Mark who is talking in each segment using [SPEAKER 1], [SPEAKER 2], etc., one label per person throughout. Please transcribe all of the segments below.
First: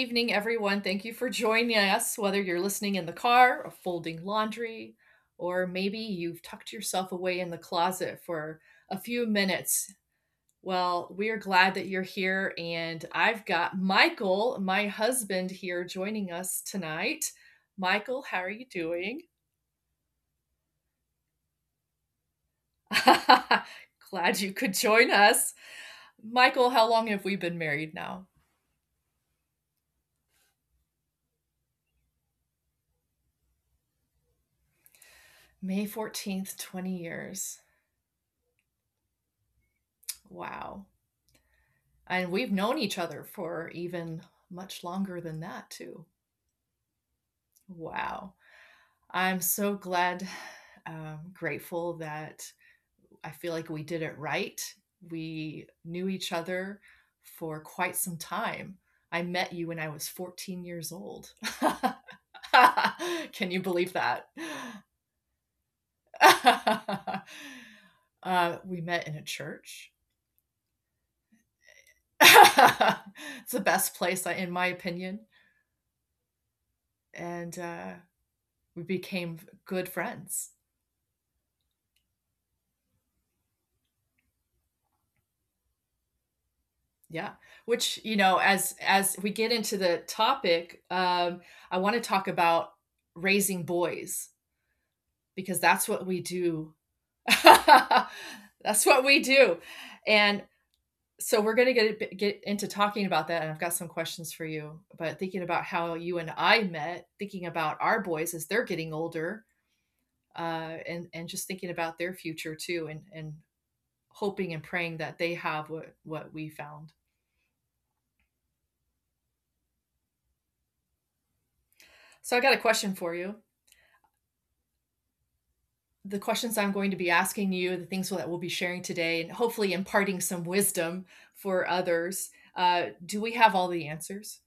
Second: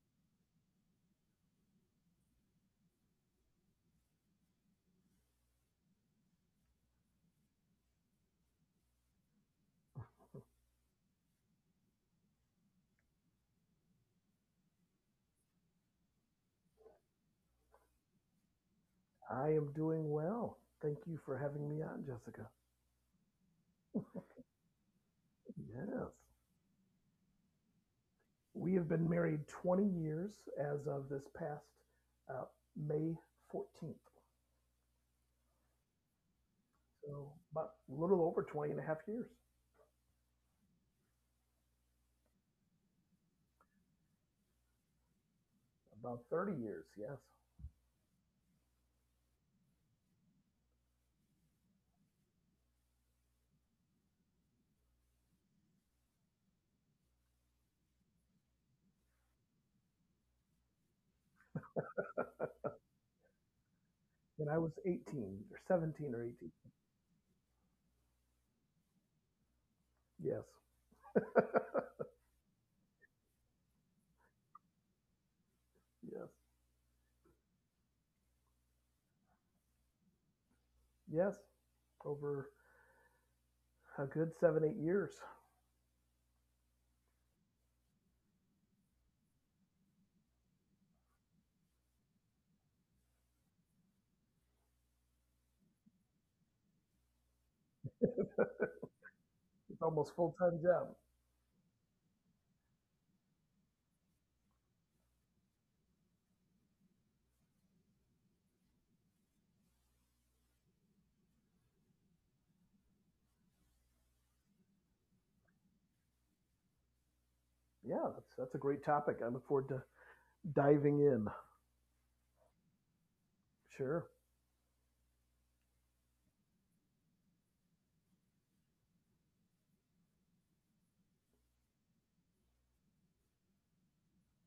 [SPEAKER 1] evening, everyone. Thank you for joining us, whether you're listening in the car or folding laundry, or maybe you've tucked yourself away in the closet for a few minutes. Well, we are glad that you're here, and I've got Michael, my husband, here joining us tonight. Michael, how are you doing?
[SPEAKER 2] I am doing well. Thank you for having me on, Jessica.
[SPEAKER 1] Glad you could join us.
[SPEAKER 2] Yes.
[SPEAKER 1] Michael, how long have we been married now?
[SPEAKER 2] We have been married 20 years as of this past uh, May 14th.
[SPEAKER 1] May 14th, 20
[SPEAKER 2] So,
[SPEAKER 1] years.
[SPEAKER 2] about a little over 20 and a half years,
[SPEAKER 1] Wow. And we've known each other for even much longer than that, too.
[SPEAKER 2] about 30 years, yes.
[SPEAKER 1] Wow. I'm so glad, grateful that I feel like we did it right. We knew each other for quite some time. I met you when I was 14 years old. Can you believe that?
[SPEAKER 2] And I was 18 or 17 or 18.
[SPEAKER 1] We met in a church.
[SPEAKER 2] Yes,
[SPEAKER 1] It's the best place, in my opinion.
[SPEAKER 2] yes,
[SPEAKER 1] And we became good friends,
[SPEAKER 2] yes. Over a good 7, 8 years.
[SPEAKER 1] yeah, which, as we get into the topic, I want to talk about raising boys because that's what we do. That's what we do.
[SPEAKER 2] It's almost full
[SPEAKER 1] And
[SPEAKER 2] time job.
[SPEAKER 1] so we're going to get into talking about that, and I've got some questions for you. But thinking about how you and I met, thinking about our boys as they're getting older, and just thinking about their future too, and hoping and praying that they have what we found.
[SPEAKER 2] Yeah, that's a great topic. I look forward to diving in.
[SPEAKER 1] So I got a question for you.
[SPEAKER 2] Sure.
[SPEAKER 1] The questions I'm going to be asking you, the things that we'll be sharing today, and hopefully imparting some wisdom for others. Do we have all the answers?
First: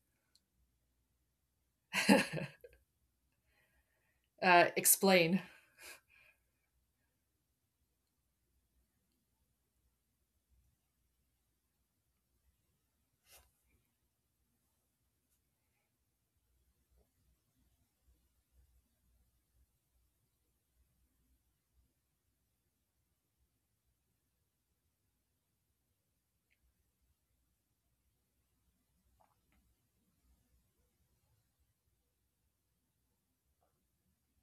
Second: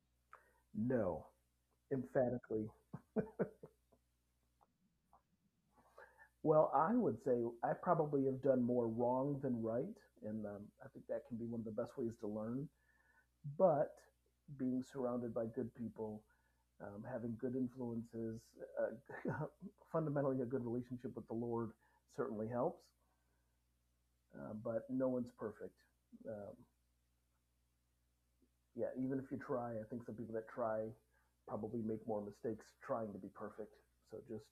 [SPEAKER 2] No, emphatically.
[SPEAKER 1] Explain.
[SPEAKER 2] Well, I would say I probably have done more wrong than right, and I think that can be one of the best ways to learn. But being surrounded by good people, having good influences, uh, fundamentally a good relationship with the Lord certainly helps. But no one's perfect. Um, yeah, even if you try, I think some people that try probably make more mistakes trying to be perfect. So just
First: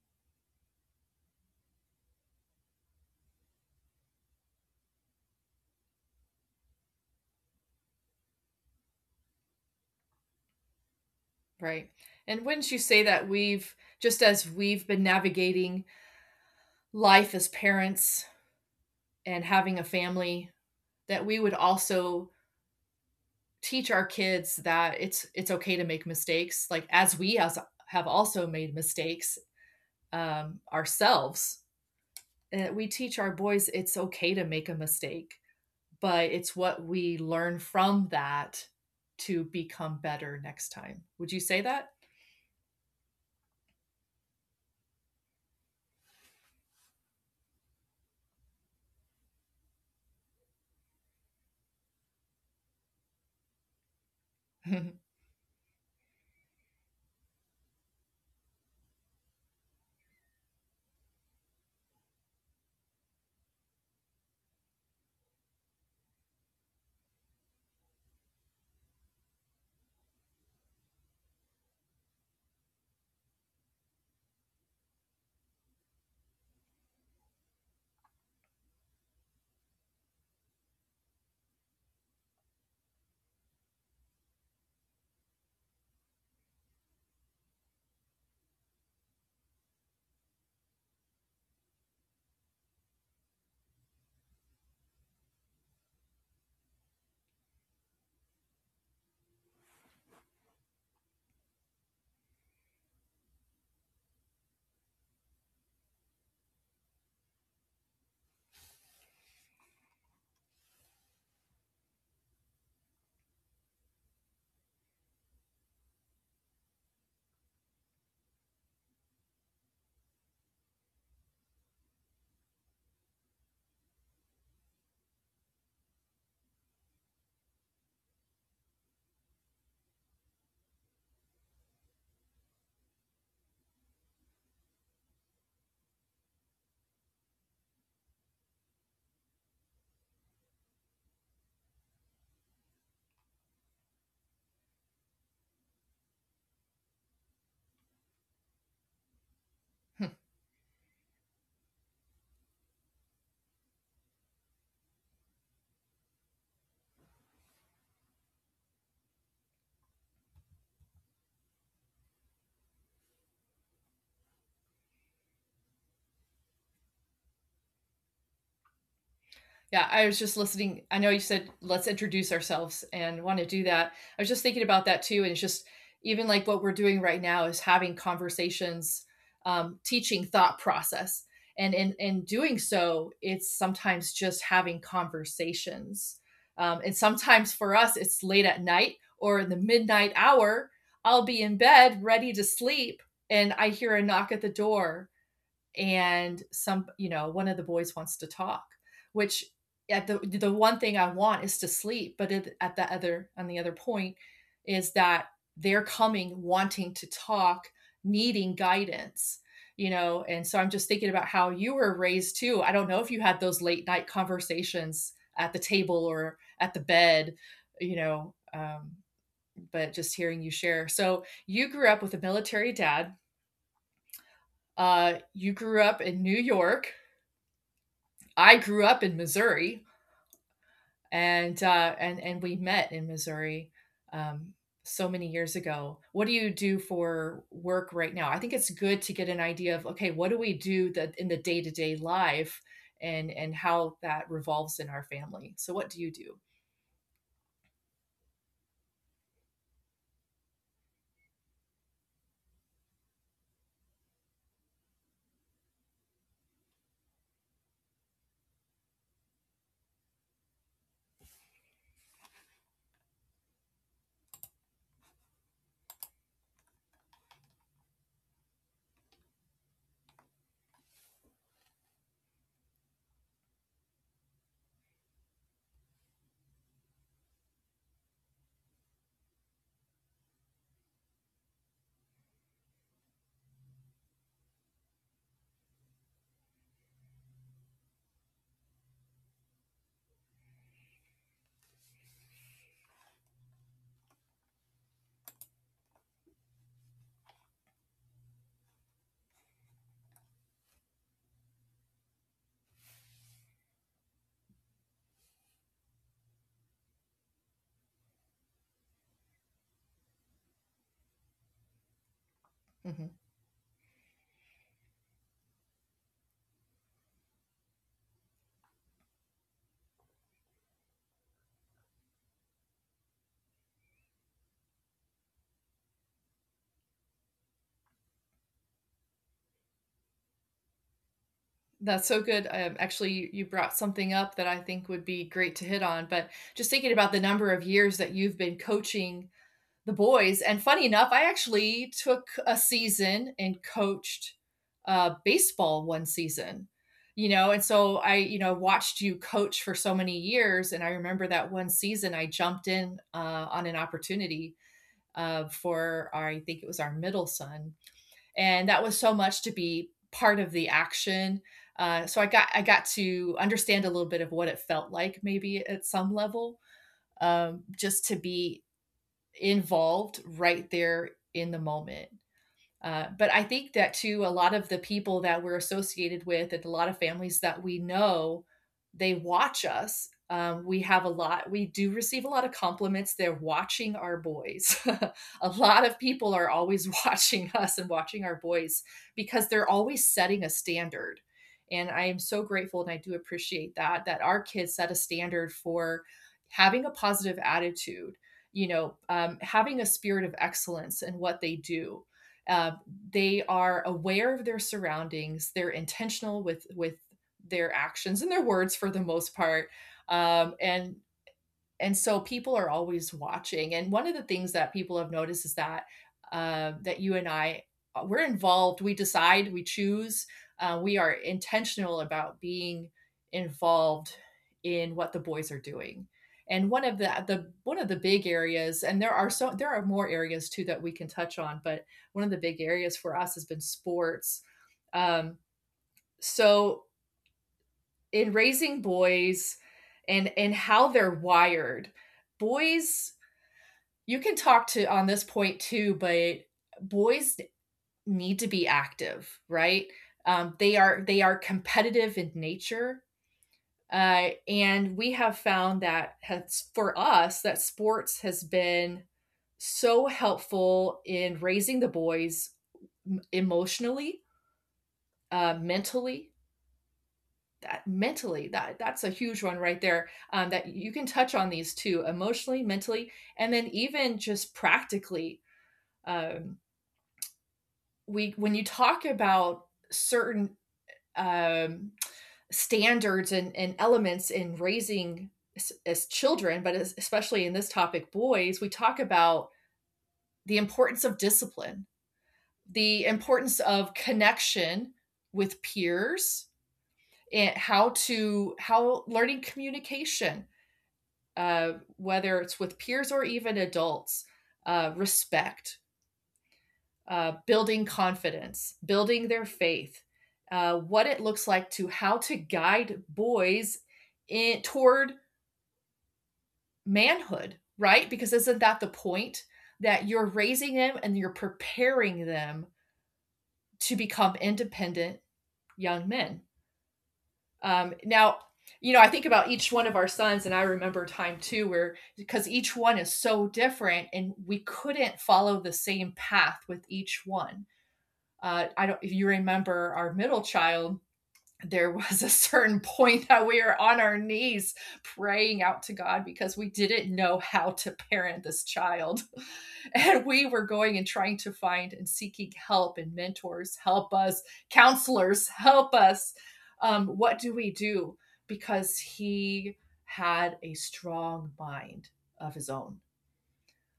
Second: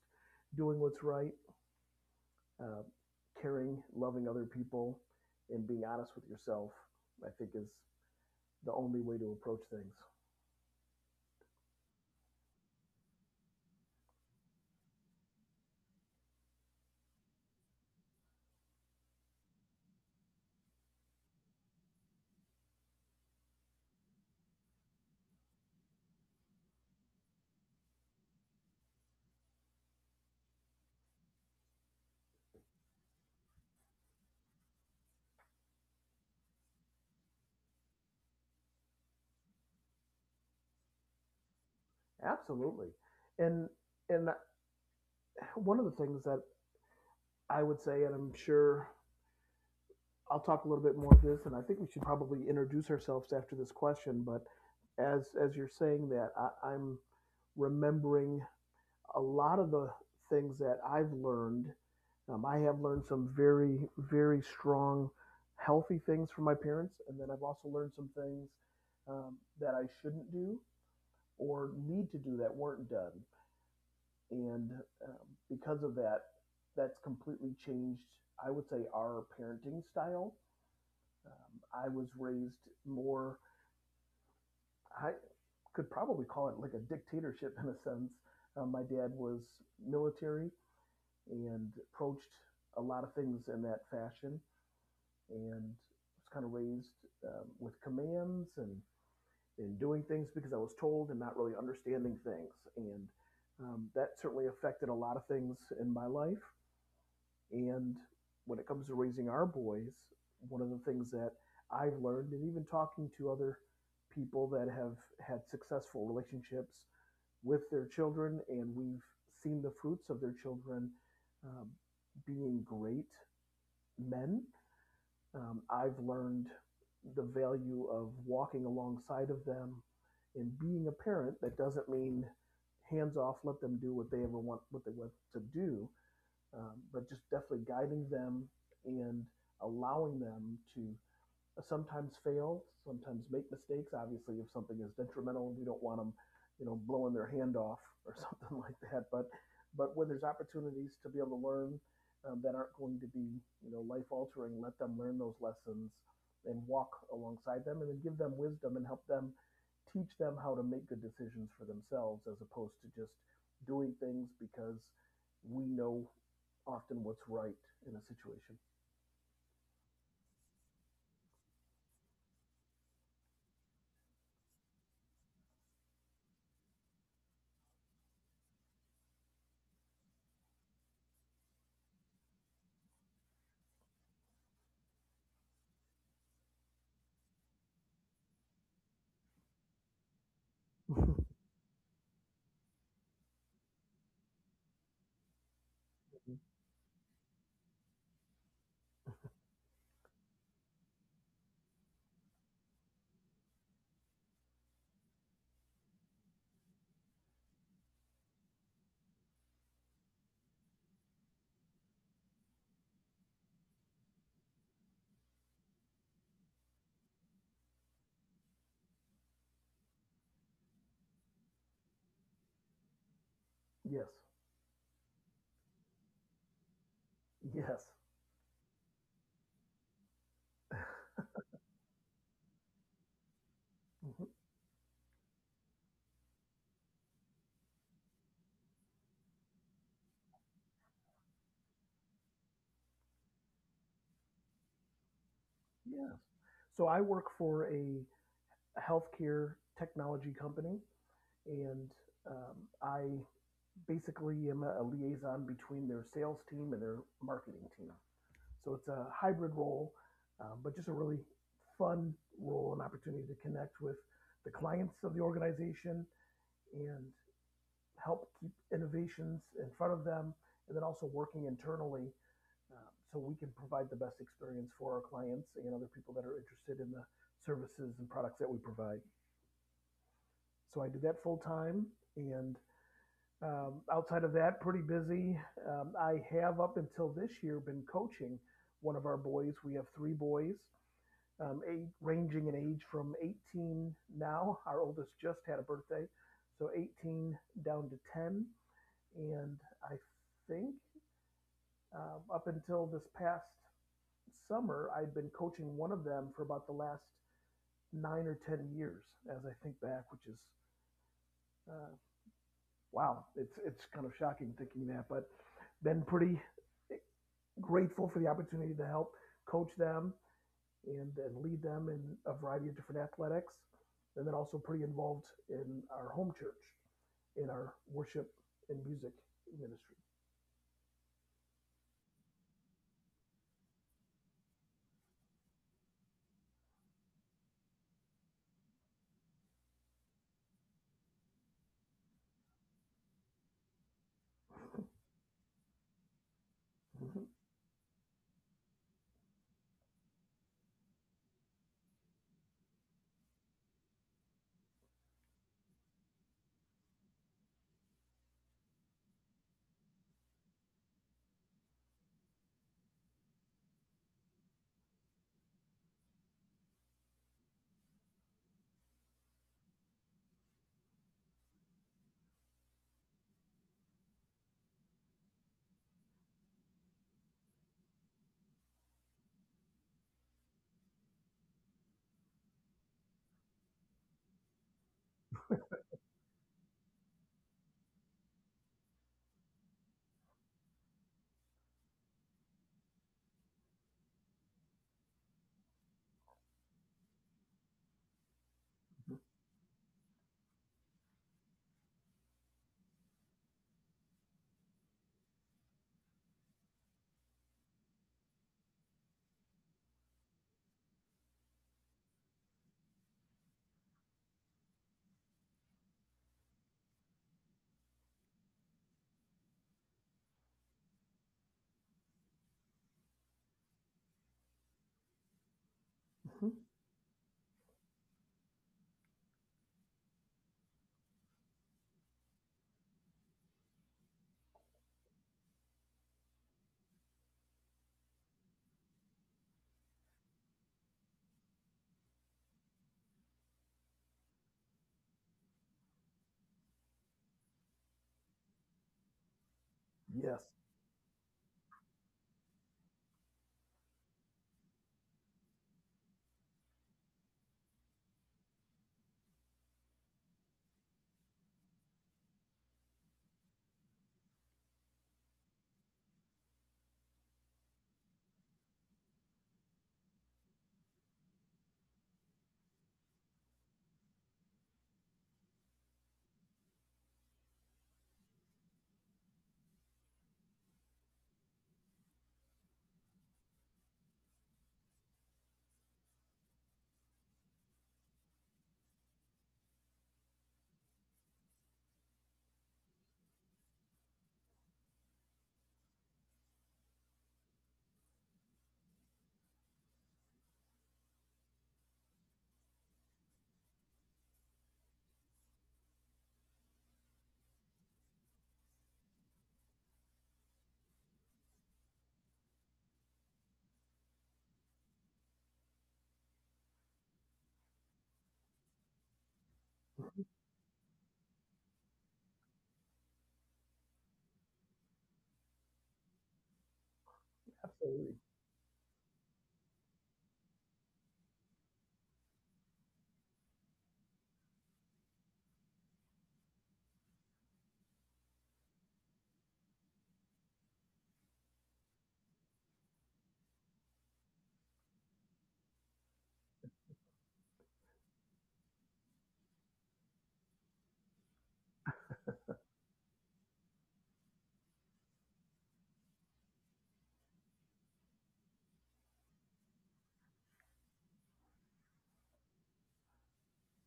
[SPEAKER 2] doing what's right uh, caring, loving other people, and being honest with yourself, I think is the only way to approach things.
[SPEAKER 1] Right? And wouldn't you say that we've, just as we've been navigating life as parents and having a family, that we would also teach our kids that it's okay to make mistakes, like as we as have also made mistakes, ourselves. We teach our boys it's okay to make a mistake, but it's what we learn from that to become better next time. Would you say that?
[SPEAKER 2] Absolutely. And and one of the things that I would say, and I'm sure I'll talk a little bit more of this, and I think we should probably introduce ourselves after this question, but as you're saying that, I'm remembering a lot of the things that I've learned. I have learned some very, very strong, healthy things from my parents. And then I've also learned some things that I shouldn't do or need to do that weren't done. And because of that, that's completely changed, I would say, our parenting style. Um, I was raised more, I could probably call it like a dictatorship in a sense. My dad was military and approached a lot of things in that fashion and was kind of raised with commands and doing things because I was told and not really understanding things. And that certainly affected a lot of things in my life. And when it comes to raising our boys, one of the things that I've learned, and even talking to other people that have had successful relationships with their children, and we've seen the fruits of their children um, being great men. I've learned the value of walking alongside of them and being a parent. That doesn't mean hands off, let them do what they ever want, what they want to do, but just definitely guiding them and allowing them to sometimes fail, sometimes make mistakes. Obviously, if something is detrimental, we don't want them, blowing their hand off or something like that. But when there's opportunities to be able to learn that aren't going to be, life altering, let them learn those lessons and walk alongside them, and then give them wisdom and help them teach them how to make good decisions for themselves, as opposed to just doing things because we know often what's right in a situation.
[SPEAKER 1] Yeah, I was just listening. I know you said let's introduce ourselves, and want to do that. I was just thinking about that too. And it's just, even like what we're doing right now is having conversations, teaching thought process. And in doing so, it's sometimes just having conversations. And sometimes for us, it's late at night or in the midnight hour. I'll be in bed ready to sleep, and I hear a knock at the door, and, some one of the boys wants to talk, which, at the one thing I want is to sleep, but it, at the other, on the other point, is that they're coming wanting to talk, needing guidance, you know. And so I'm just thinking about how you were raised too. I don't know if you had those late night conversations at the table or at the bed, you know. But just hearing you share, so you grew up with a military dad,
[SPEAKER 2] Yes,
[SPEAKER 1] you grew up in New York.
[SPEAKER 2] yes.
[SPEAKER 1] I grew up in Missouri, and we met in Missouri,
[SPEAKER 2] Mm-hmm.
[SPEAKER 1] um, so many years ago. What do you do for work right now? I think it's good to get an idea of, okay, what do we do that in the day to day life, and how that revolves in our family. So, what do you
[SPEAKER 2] Yes.
[SPEAKER 1] do?
[SPEAKER 2] So I work for a healthcare technology company, and um, I basically am a liaison between their sales team and their marketing team. So it's a hybrid role, but just a really fun role and opportunity to connect with the clients of the organization and help keep innovations in front of them, and then also working internally uh, so we can provide the best experience for our clients and other people that are interested in the services and products that we provide. So I did that full time, and outside of that, pretty busy. I have up until this year been coaching one of our boys. We have three boys, ranging in age from 18 now. Our oldest just had a birthday, so 18 down to 10, and I think up until this past summer, I'd been coaching one of them for about the last 9 or 10 years, as I think back, which is uh,
[SPEAKER 1] Hmm.
[SPEAKER 2] wow, it's kind of shocking thinking that, but been pretty grateful for the opportunity to help coach them and lead them in a variety of different athletics, and then also pretty involved in our home church, in our worship and music ministry.
[SPEAKER 1] That's so good. Actually, you brought something up that I think would be great to hit on. But just thinking about the number of years that you've been coaching the boys. And funny enough, I actually took a season and coached, baseball one season.
[SPEAKER 2] Mhm.
[SPEAKER 1] You know, and so I, you know, watched you coach for so many years, and I remember that one season I jumped in, on an opportunity, for our, I think it was our middle son, and that was so much to be part of the action. So I got to understand a little bit of what it felt like, maybe at some level, just to be involved right there in the moment. But I think that too, a lot of the people that we're associated with and a lot of families that we know, they watch us. We have a lot, we do receive a lot of compliments. They're watching our boys. A lot of people are always watching us and watching our boys because they're always setting a standard. And I am so grateful, and I do appreciate that, that our kids set a standard for having a positive attitude, you know, having a spirit of excellence in what they do, uh, they are aware of their surroundings. They're intentional with their actions and their words, for the most part. Um, and and so people are always watching, and one of the things that people have noticed is that, that you and I, we're involved, we decide, we choose, we are intentional about being involved in what the boys are doing.
[SPEAKER 2] Mhm.
[SPEAKER 1] And one of the big areas, and there are so there are more areas too that we can touch on, but one of the big areas for us has been sports. um, so in raising boys, and how they're wired, boys, you can talk to on this point too, but boys need to be active, right?
[SPEAKER 2] Yes,
[SPEAKER 1] They are, they are competitive in nature, and we have found that, has for us, that sports has been so helpful in raising the boys emotionally, mentally. That mentally, that's a huge one right there, that you can touch on, these two, emotionally, mentally, and then even just practically. um, we, when you talk about certain, um, standards and elements in raising, as children, but as, especially in this topic, boys, we talk about the importance of discipline, the importance of connection with peers, and how to, how learning communication, whether it's with peers or even adults, respect, building confidence, building their faith, what it looks like to, how to guide boys in, toward manhood, right? Because isn't that the point? That you're
[SPEAKER 2] mm-hmm.
[SPEAKER 1] raising them and you're preparing them to become independent young men.
[SPEAKER 2] Absolutely.
[SPEAKER 1] Now, you know, I think about each one of our sons, and I remember time too where, because each one is so different, and we couldn't follow the same path with each one. I don't if you remember our middle child, there was a certain point that we were on our knees praying out to God because we didn't know how to parent this child. And we were going and trying to find and seeking help and mentors, help us, counselors, help us. What do we do? Because he had a strong mind of his own.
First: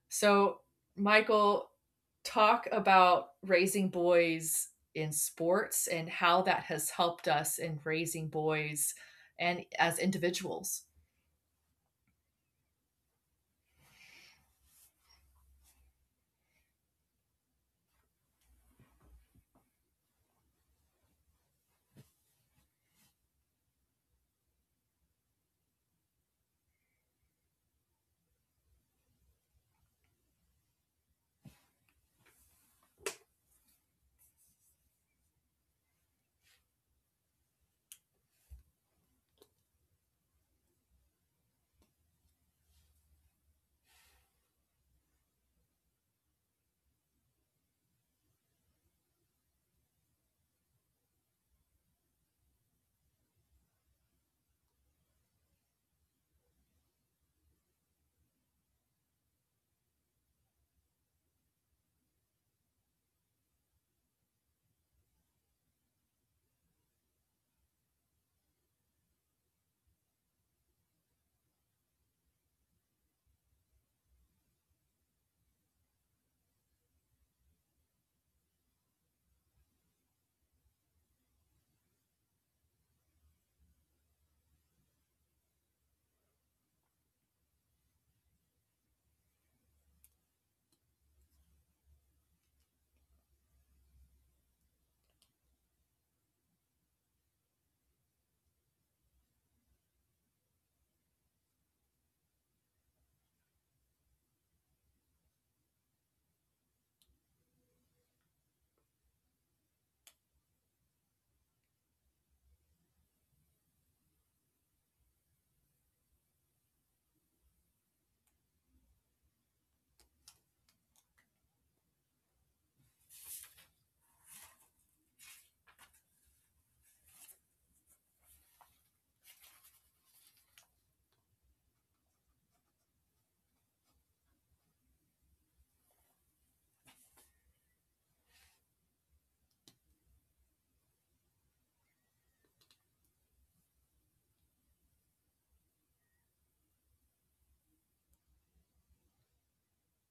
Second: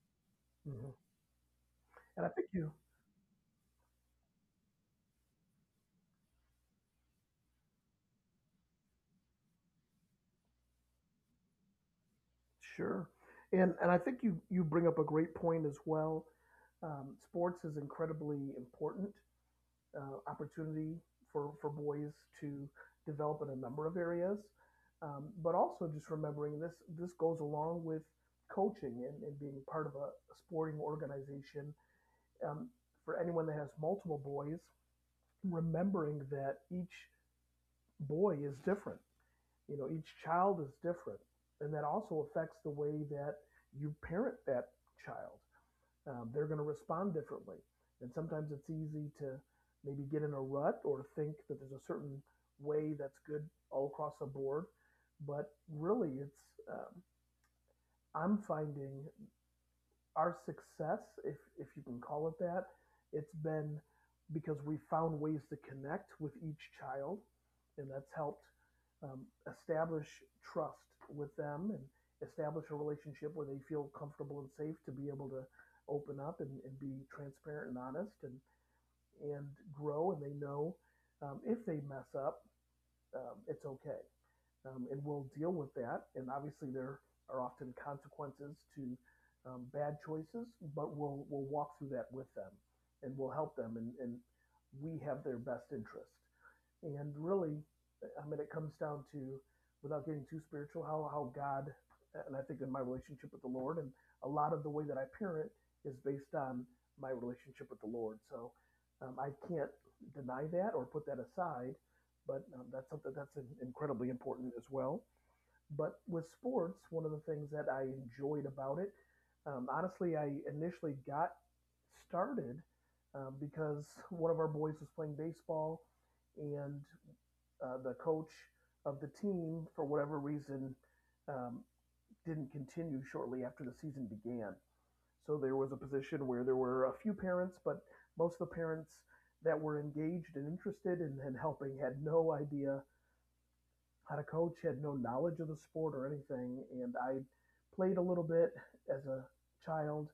[SPEAKER 1] So,
[SPEAKER 2] Mhm.
[SPEAKER 1] Michael,
[SPEAKER 2] And I think
[SPEAKER 1] talk
[SPEAKER 2] you.
[SPEAKER 1] about raising boys in sports and how that has helped us in raising boys and as individuals.
[SPEAKER 2] Sure. And I think you bring up a great point as well. Sports is incredibly important, opportunity for boys to develop in a number of areas, but also just remembering this this goes along with coaching and being part of a sporting organization. Um, for anyone that has multiple boys, remembering that each boy is different, each child is different, and that also affects the way that you parent that child. They're going to respond differently, and sometimes it's easy to maybe get in a rut or think that there's a certain way that's good all across the board. But really, it's um, I'm finding our success, if you can call it that, it's been because we found ways to connect with each child, and that's helped um, establish trust with them and establish a relationship where they feel comfortable and safe to be able to open up and be transparent and honest and grow, and they know if they mess up, it's okay, and we'll deal with that. And obviously, there are often consequences to bad choices, but we'll walk through that with them, and we'll help them, and we have their best interest. And really, I mean, it comes down to, without getting too spiritual, how God, and I think in my relationship with the Lord, and a lot of the way that I parent is based on my relationship with the Lord. So I can't deny that or put that aside, but that's something that's incredibly important as well. But with sports, one of the things that I enjoyed about it, honestly, I initially got started because one of our boys was playing baseball, and the coach of the team, for whatever reason, um, didn't continue shortly after the season began. So there was a position where there were a few parents, but most of the parents that were engaged and interested in helping had no idea how to coach, had no knowledge of the sport or anything. And I played a little bit as a child,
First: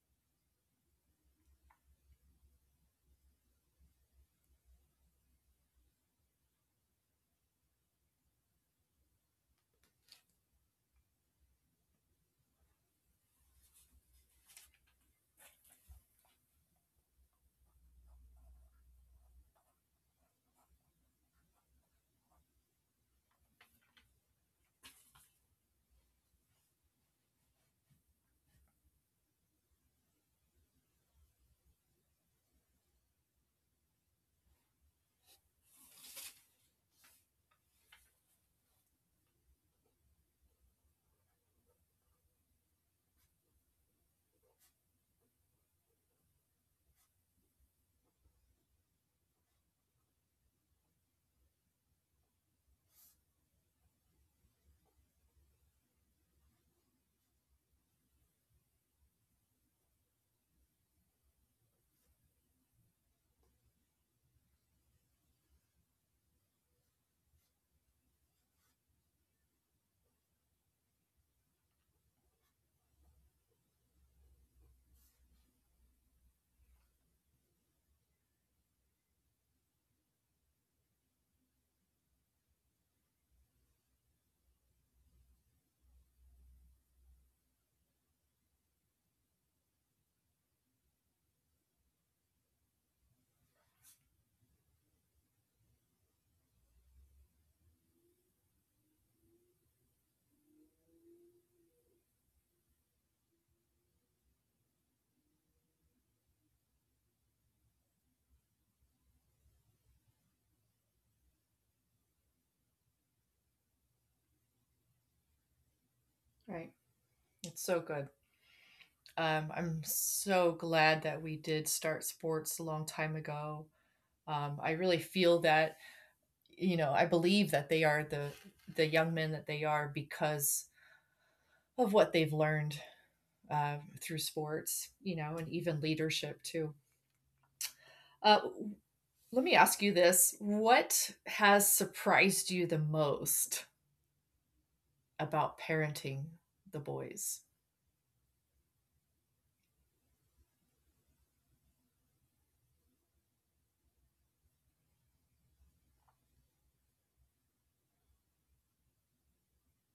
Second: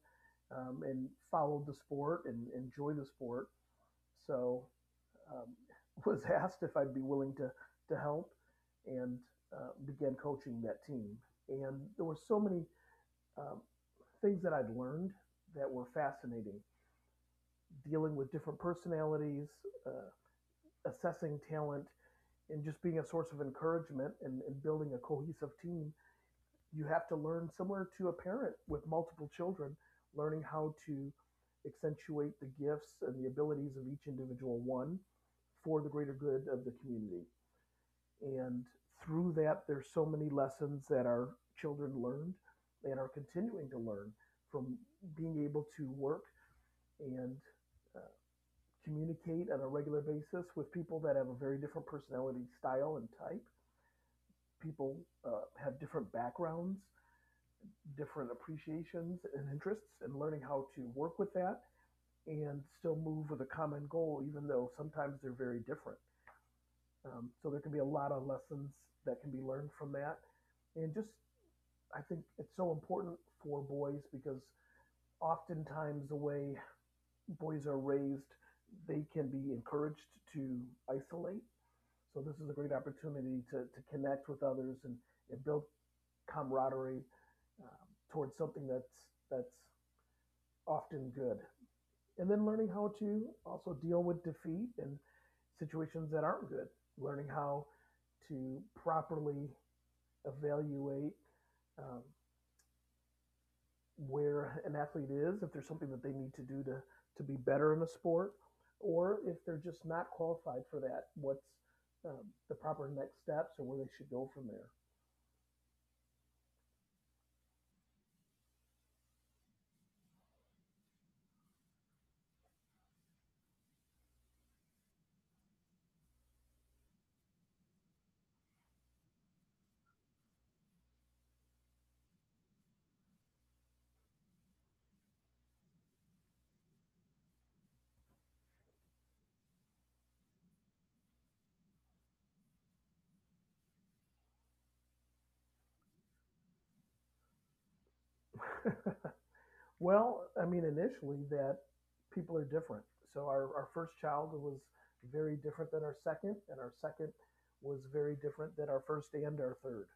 [SPEAKER 2] and followed the sport and enjoyed the sport. So um, was asked if I'd be willing to help and began coaching that team. And there were so many um, things that I'd learned that were fascinating dealing with different personalities, uh, assessing talent, and just being a source of encouragement and building a cohesive team. You have to learn, similar to a parent with multiple children, learning how to accentuate the gifts and the abilities of each individual one for the greater good of the community. And through that, there's so many lessons that our children learned and are continuing to learn from being able to work and uh, communicate on a regular basis with people that have a very different personality style and type, people have different backgrounds, different appreciations and interests, and learning how to work with that and still move with a common goal, even though sometimes they're very different. So there can be a lot of lessons that can be learned from that. And just, I think it's so important for boys because oftentimes the way boys are raised, they can be encouraged to isolate. So this is a great opportunity to connect with others and build camaraderie um, towards something that's often good. And then learning how to also deal with defeat and situations that aren't good, learning how to properly evaluate um, where an athlete is, if there's something that they need to do to be better in the sport, or if they're just not qualified for that, what's um, the proper next steps or where they should go from
[SPEAKER 1] Right. It's so good. I'm so glad that we did start sports a long time ago. I really feel that, you know, I believe that they are the young men that they are because of what they've learned, uh, through sports, you know, and even leadership too. Uh, Let me ask you this. What has surprised you the most about parenting the boys?
[SPEAKER 2] there. Well, I mean, initially that people are different. So our first child was very different than our second, and our second was very different than our first and our third.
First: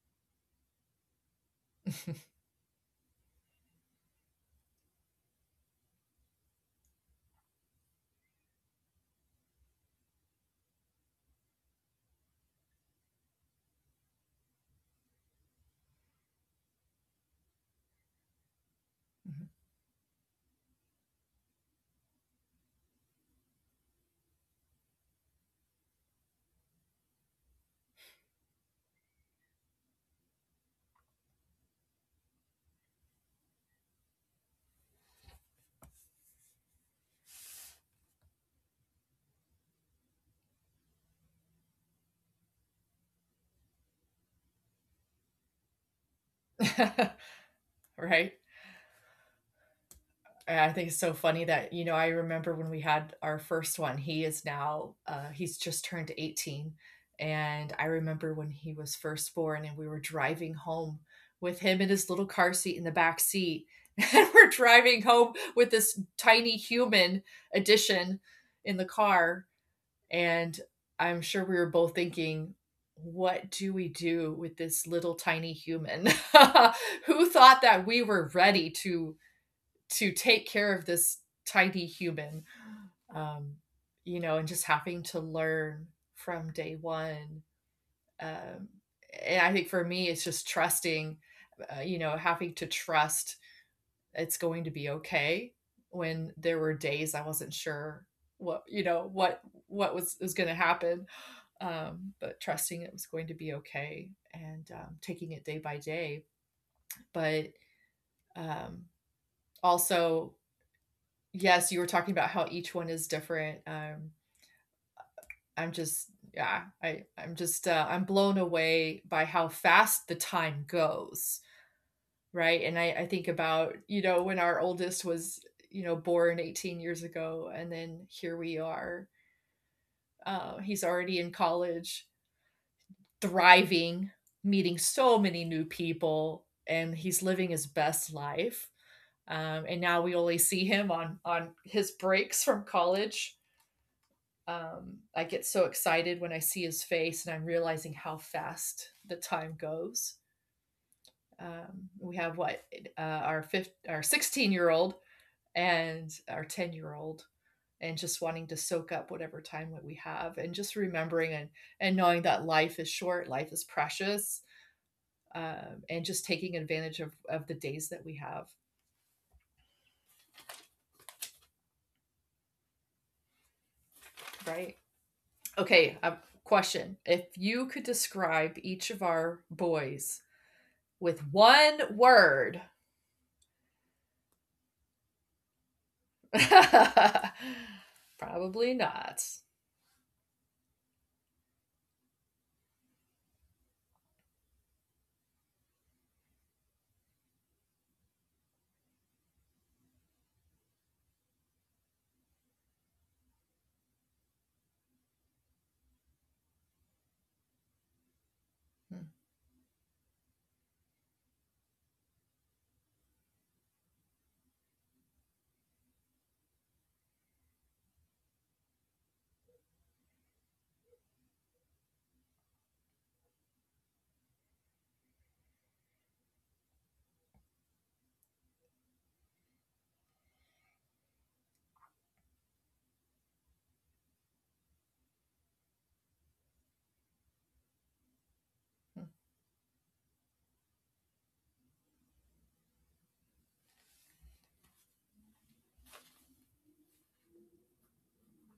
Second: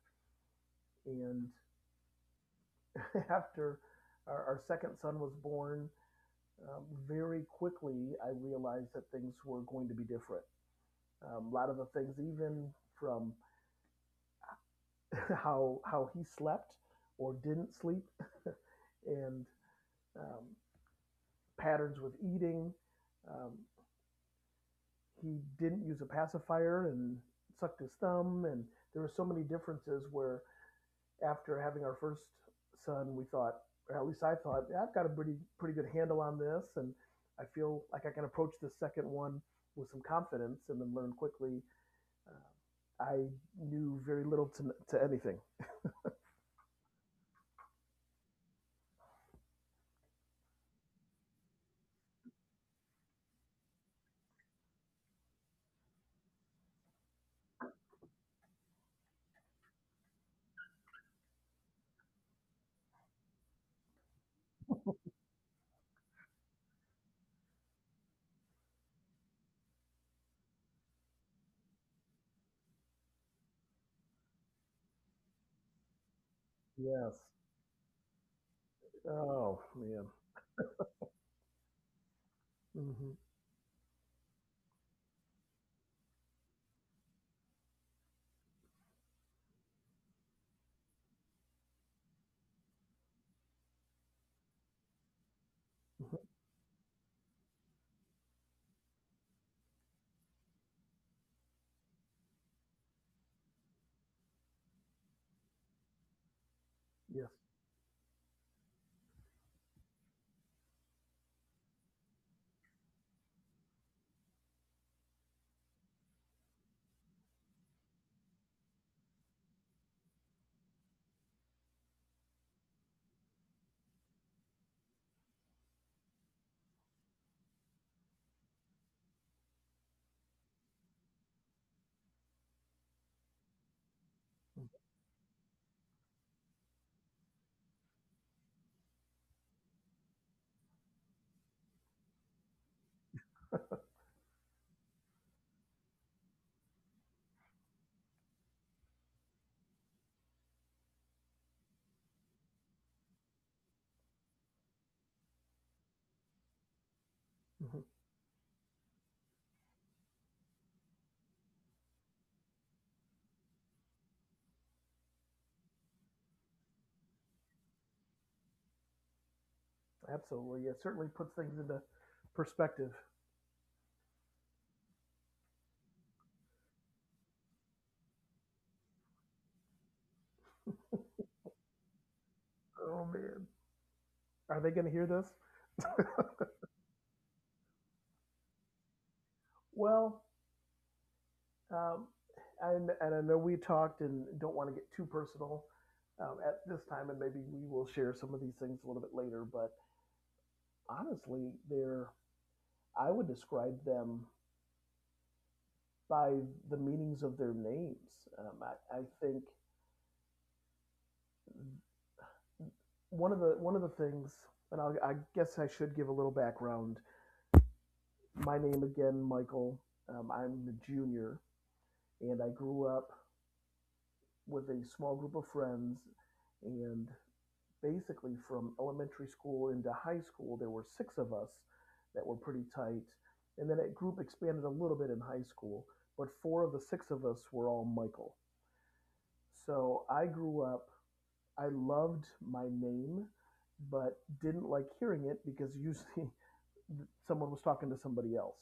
[SPEAKER 2] And after our second son was born, um, very quickly I realized that things were going to be different. A lot of the things, even from how he slept or didn't sleep, and
[SPEAKER 1] Mhm.
[SPEAKER 2] um, patterns with eating, um, he didn't use a pacifier and sucked his thumb, and there were so many differences where after having our first son, we thought, or at least I thought, "Yeah, I've got a pretty good handle on this, and I feel like I can approach the second one with some confidence and then learn quickly." uh, I knew very little to anything.
[SPEAKER 1] Right? I think it's so funny that, you know, I remember when we had our first one, he is now, he's just turned 18. And I remember when he was first born, and we were driving home with him in his little car seat in the back seat. And we're driving home with this tiny human addition in the car. And I'm sure we were both thinking, what do we do with this little tiny human?
[SPEAKER 2] Yes.
[SPEAKER 1] Who thought that we were ready to
[SPEAKER 2] Oh, man.
[SPEAKER 1] to take care of this tiny human?
[SPEAKER 2] Hmm.
[SPEAKER 1] Um, you know, and just having to learn from day one. Um, and I think for me, it's just trusting. You know, having to trust it's going to be okay. When there were days I wasn't sure what, you know, what was going to happen, but trusting it was going to be okay and, taking it day by day.
[SPEAKER 2] Yes.
[SPEAKER 1] But, um, also, yes, you were talking about how each one is different. I'm just, yeah, I, I'm just, I'm blown away by how fast the time goes, right? And I think about, you know, when our oldest was, you know, born 18 years ago, and then here we are. He's already in college, thriving, meeting so many new people, and he's living his best life. And now we only see him on his breaks from college. I get so excited when I see his face, and I'm realizing how fast the time goes. We have our 16-year-old, and our 10-year-old,
[SPEAKER 2] Hmm.
[SPEAKER 1] and just wanting to soak up whatever time that we have, and just remembering and knowing that life is short, life is precious, and just taking advantage of the days that we have,
[SPEAKER 2] Absolutely. It certainly puts things into perspective.
[SPEAKER 1] right? Okay, a question: if you could describe each of our boys with one word.
[SPEAKER 2] Oh, man. Are they going to hear this?
[SPEAKER 1] Probably not.
[SPEAKER 2] Well, Um, and I know we talked and don't want to get too personal at this time, and maybe we will share some of these things a little bit later. But honestly, they're I would describe them by the meanings of their names. I
[SPEAKER 1] Hmm.
[SPEAKER 2] think one of the things, and I'll, I guess I should give a little background. My name again, Michael. I'm a junior, and I grew up with a small group of friends, and basically from elementary school into high school, there were six of us that were pretty tight. And then that group expanded a little bit in high school, but four of the six of us were all Michael. So I grew up, I loved my name, but didn't like hearing it because usually someone was talking to somebody else.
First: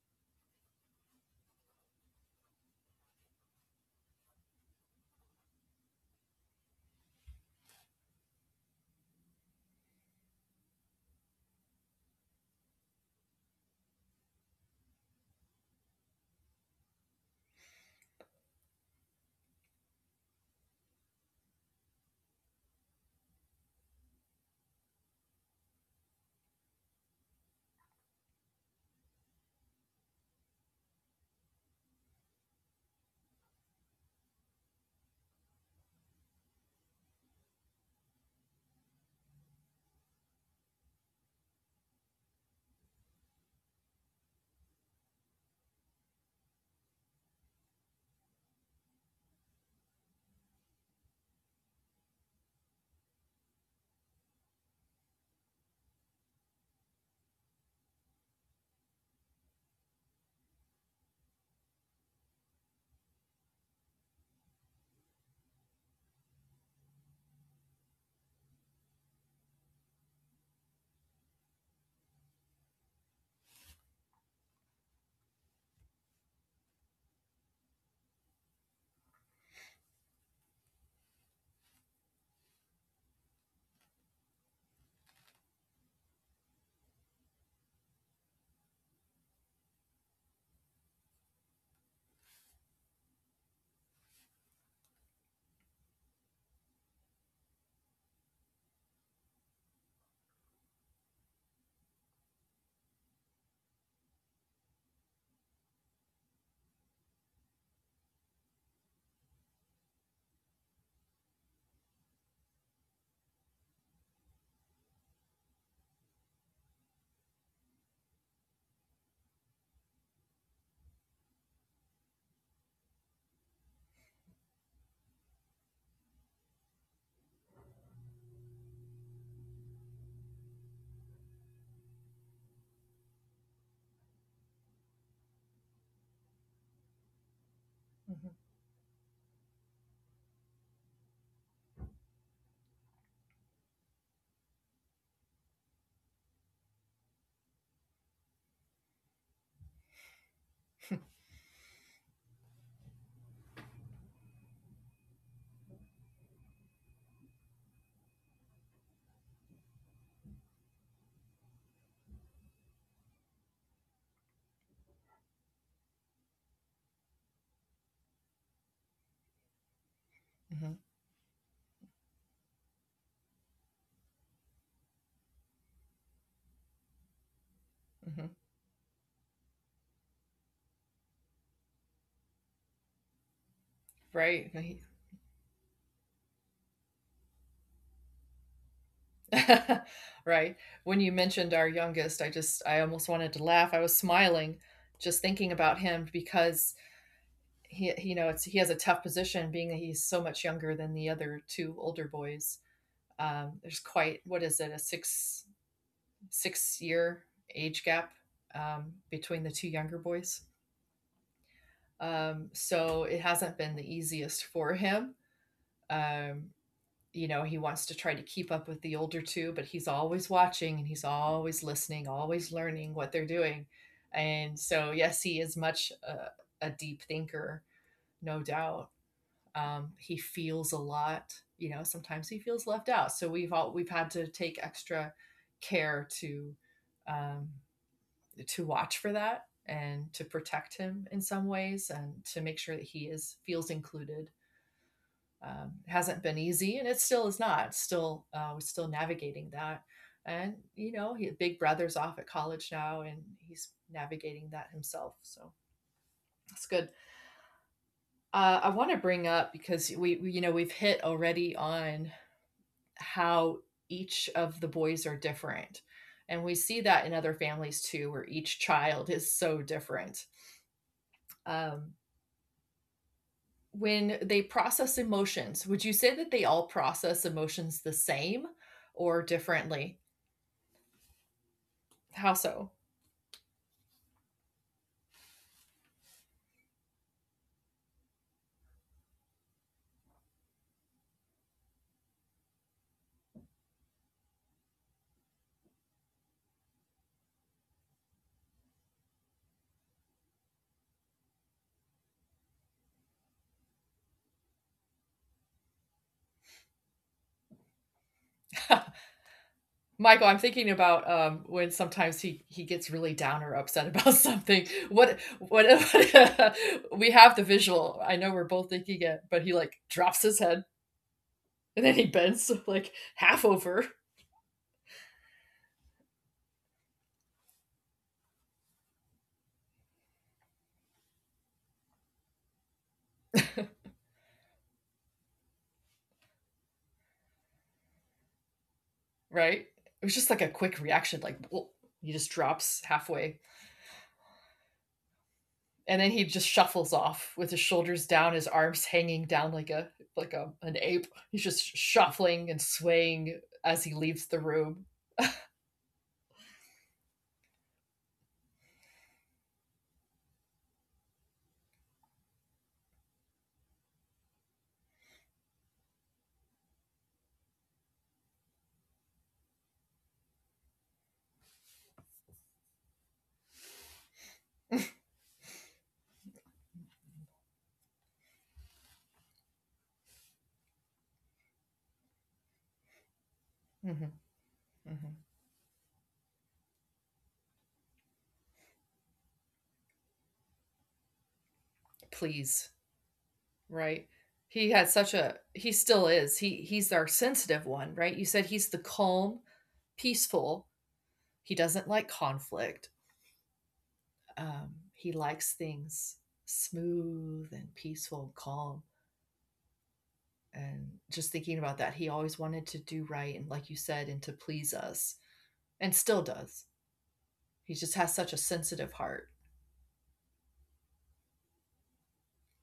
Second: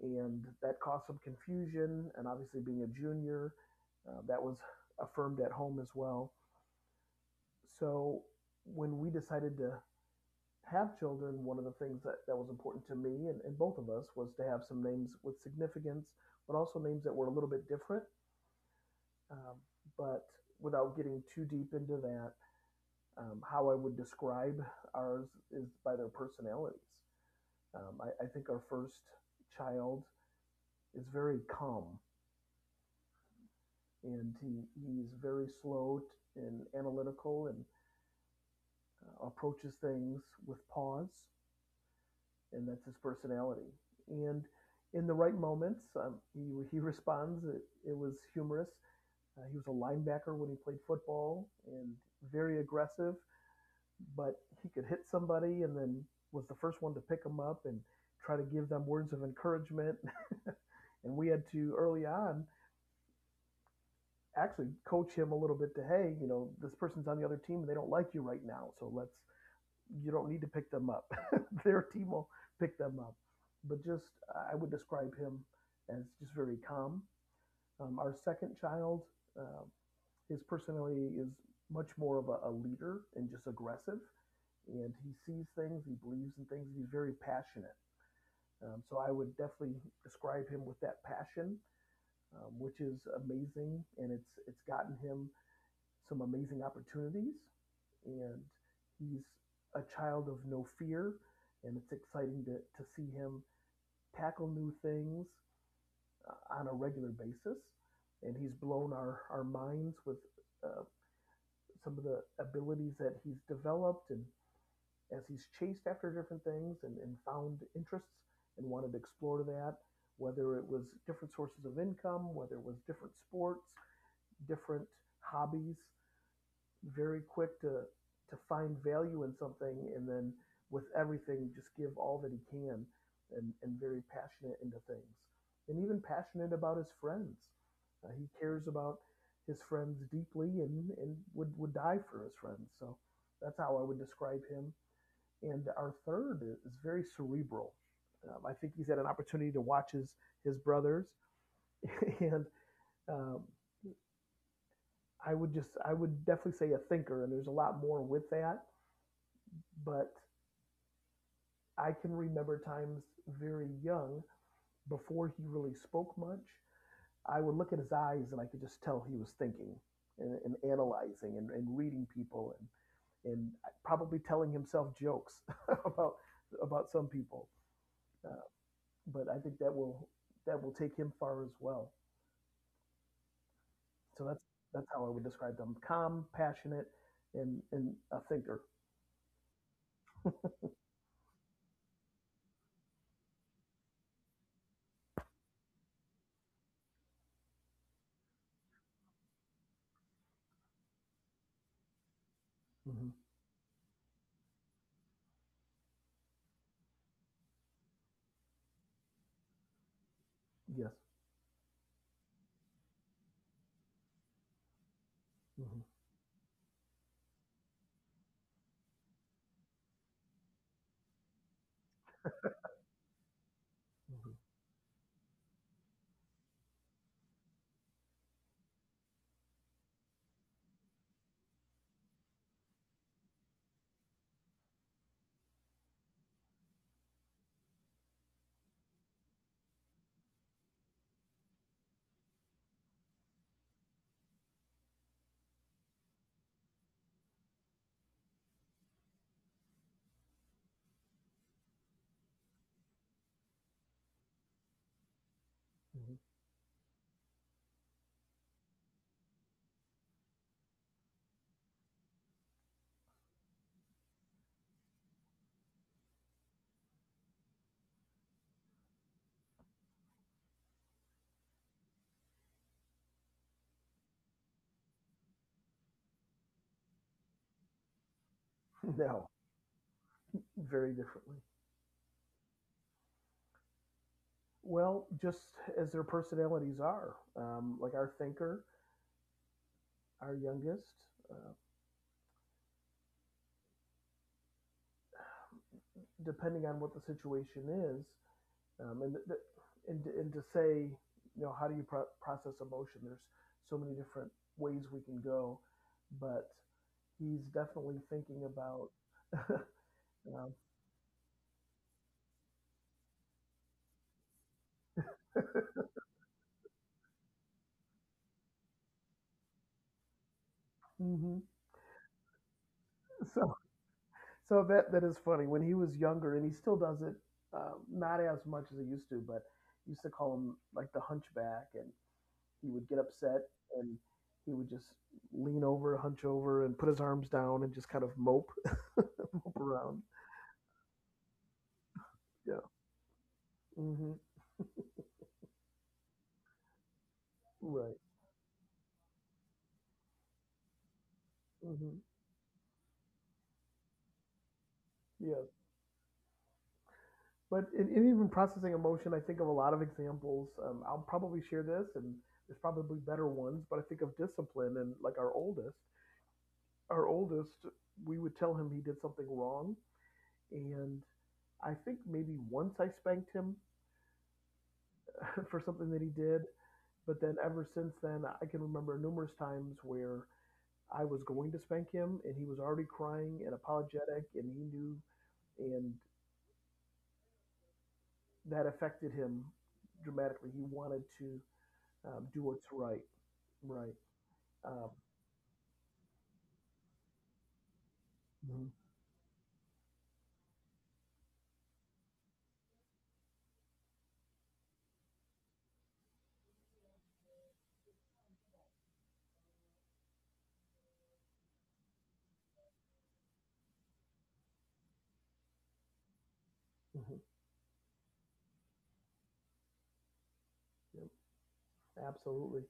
[SPEAKER 2] And that caused some confusion. And obviously, being a junior, that was affirmed at home as well. So when we decided to have children, one of the things that, that was important to me and both of us was to have some names with significance, but also names that were a little bit different. Um, but without getting too deep into that, how I would describe ours is by their personalities. I think our first child is very calm, and he's very slow and analytical, and approaches things with pause. And that's his personality. And in the right moments, he responds. It was humorous. He was a linebacker when he played football, and very aggressive, but he could hit somebody and then was the first one to pick him up and try to give them words of encouragement. And we had to early on actually coach him a little bit to, hey, you know, this person's on the other team and they don't like you right now. So let's, you don't need to pick them up. Their team will pick them up. But just, I would describe him as just very calm. Our second child, uh, his personality is much more of a leader and just aggressive. And he sees things, he believes in things, he's very passionate. So I would definitely describe him with that passion, which is amazing, and it's gotten him some amazing opportunities, and he's a child of no fear, and it's exciting to see him tackle new things on a regular basis. And he's blown our minds with uh, some of the abilities that he's developed, and as he's chased after different things and found interests and wanted to explore that, whether it was different sources of income, whether it was different sports, different hobbies, very quick to find value in something and then with everything just give all that he can, and very passionate into things, and even passionate about his friends. He
[SPEAKER 1] Mhm.
[SPEAKER 2] cares about his friends deeply, and would die for his friends. So that's how I would describe him. And our third is very cerebral. I think he's had an opportunity to watch his brothers and um, I would just, I would definitely say a thinker, and there's a lot more with that, but I can remember times very young before he really spoke much. I would look at his eyes and I could just tell he was thinking, and
[SPEAKER 1] Mhm,
[SPEAKER 2] analyzing, and reading people, and probably telling himself jokes about about some people.
[SPEAKER 1] mhm.
[SPEAKER 2] Uh, but I think that will, that will take him far as well. So that's
[SPEAKER 1] Right.
[SPEAKER 2] that's how I would describe them: calm, passionate, and a thinker.
[SPEAKER 1] Right. When you mentioned our youngest, I almost wanted to laugh. I was smiling just thinking about him because he- you know, it's he has a tough position, being that he's so much younger than the other two older boys.
[SPEAKER 2] Hmm.
[SPEAKER 1] There's quite — what is it — a six year age gap between the two younger boys.
[SPEAKER 2] Yes.
[SPEAKER 1] So it hasn't been the easiest for him.
[SPEAKER 2] Hmm.
[SPEAKER 1] Um, he wants to try to keep up with the older two, but he's always watching and he's always listening, always learning what they're doing. And so, yes, he is much a deep thinker, no doubt. He feels a lot. Sometimes he feels left out. So we've had to take extra care um, to watch for that, and to protect him in some ways, and to make sure that he is feels included. It hasn't been easy, and it still is not. We're still navigating that. And Big Brother's off at college now, and he's navigating that himself. So
[SPEAKER 2] Hmm. Hmm.
[SPEAKER 1] that's good. I want to bring up, because we've hit already on how each of the boys are different. And we see that in other families too, where each child is so different. Um, when they process emotions, would you say that they all process emotions the same, or
[SPEAKER 2] No,
[SPEAKER 1] differently?
[SPEAKER 2] very differently.
[SPEAKER 1] How so?
[SPEAKER 2] Well, just as their personalities are. Like our thinker, our youngest, uh, depending on what the situation is, and, and to say, you know, how do you process emotion? There's so many different ways we can go, but he's definitely thinking about.
[SPEAKER 1] Michael, I'm
[SPEAKER 2] um,
[SPEAKER 1] thinking about when sometimes he gets really down or upset about something. What we have the visual. I know we're both thinking it, but he like drops his head,
[SPEAKER 2] mhm.
[SPEAKER 1] and then he bends like half
[SPEAKER 2] So
[SPEAKER 1] over,
[SPEAKER 2] so that that is funny. When he was younger, and he still does it, not as much as he used to, but he used to call him like the hunchback, and he would get upset, and he would just lean over, hunch over, and put his arms down, and just kind of mope, mope
[SPEAKER 1] right? It
[SPEAKER 2] around.
[SPEAKER 1] was just like a quick reaction, like "Whoa," he just
[SPEAKER 2] Yeah.
[SPEAKER 1] drops halfway,
[SPEAKER 2] Hmm.
[SPEAKER 1] and then he just shuffles off with his
[SPEAKER 2] Right.
[SPEAKER 1] shoulders down, his arms hanging down like a an ape. He's just
[SPEAKER 2] Hmm.
[SPEAKER 1] shuffling and swaying as he leaves the room.
[SPEAKER 2] Yeah. But in even processing emotion, I think of a lot of examples. I'll probably share this, and there's probably better ones. But I think of discipline, and like our oldest, we would tell him he did something wrong, and I think maybe once I spanked him for something that he did. But then ever since then, I can remember numerous times where I was going to spank him and he was already crying and
[SPEAKER 1] Hmm.
[SPEAKER 2] apologetic and he knew,
[SPEAKER 1] Hmm.
[SPEAKER 2] and that affected him dramatically. He wanted to do what's
[SPEAKER 1] Please,
[SPEAKER 2] right. Right.
[SPEAKER 1] right? He
[SPEAKER 2] Um,
[SPEAKER 1] had such a He still is. He's our sensitive one, right? You said
[SPEAKER 2] mhm.
[SPEAKER 1] he's the calm, peaceful. He doesn't like conflict. He likes things smooth and peaceful and calm. And just thinking about that, he always wanted to do right, and like you said, and to please us, and still does.
[SPEAKER 2] Mhm.
[SPEAKER 1] He just has such a sensitive heart.
[SPEAKER 2] Yep, absolutely.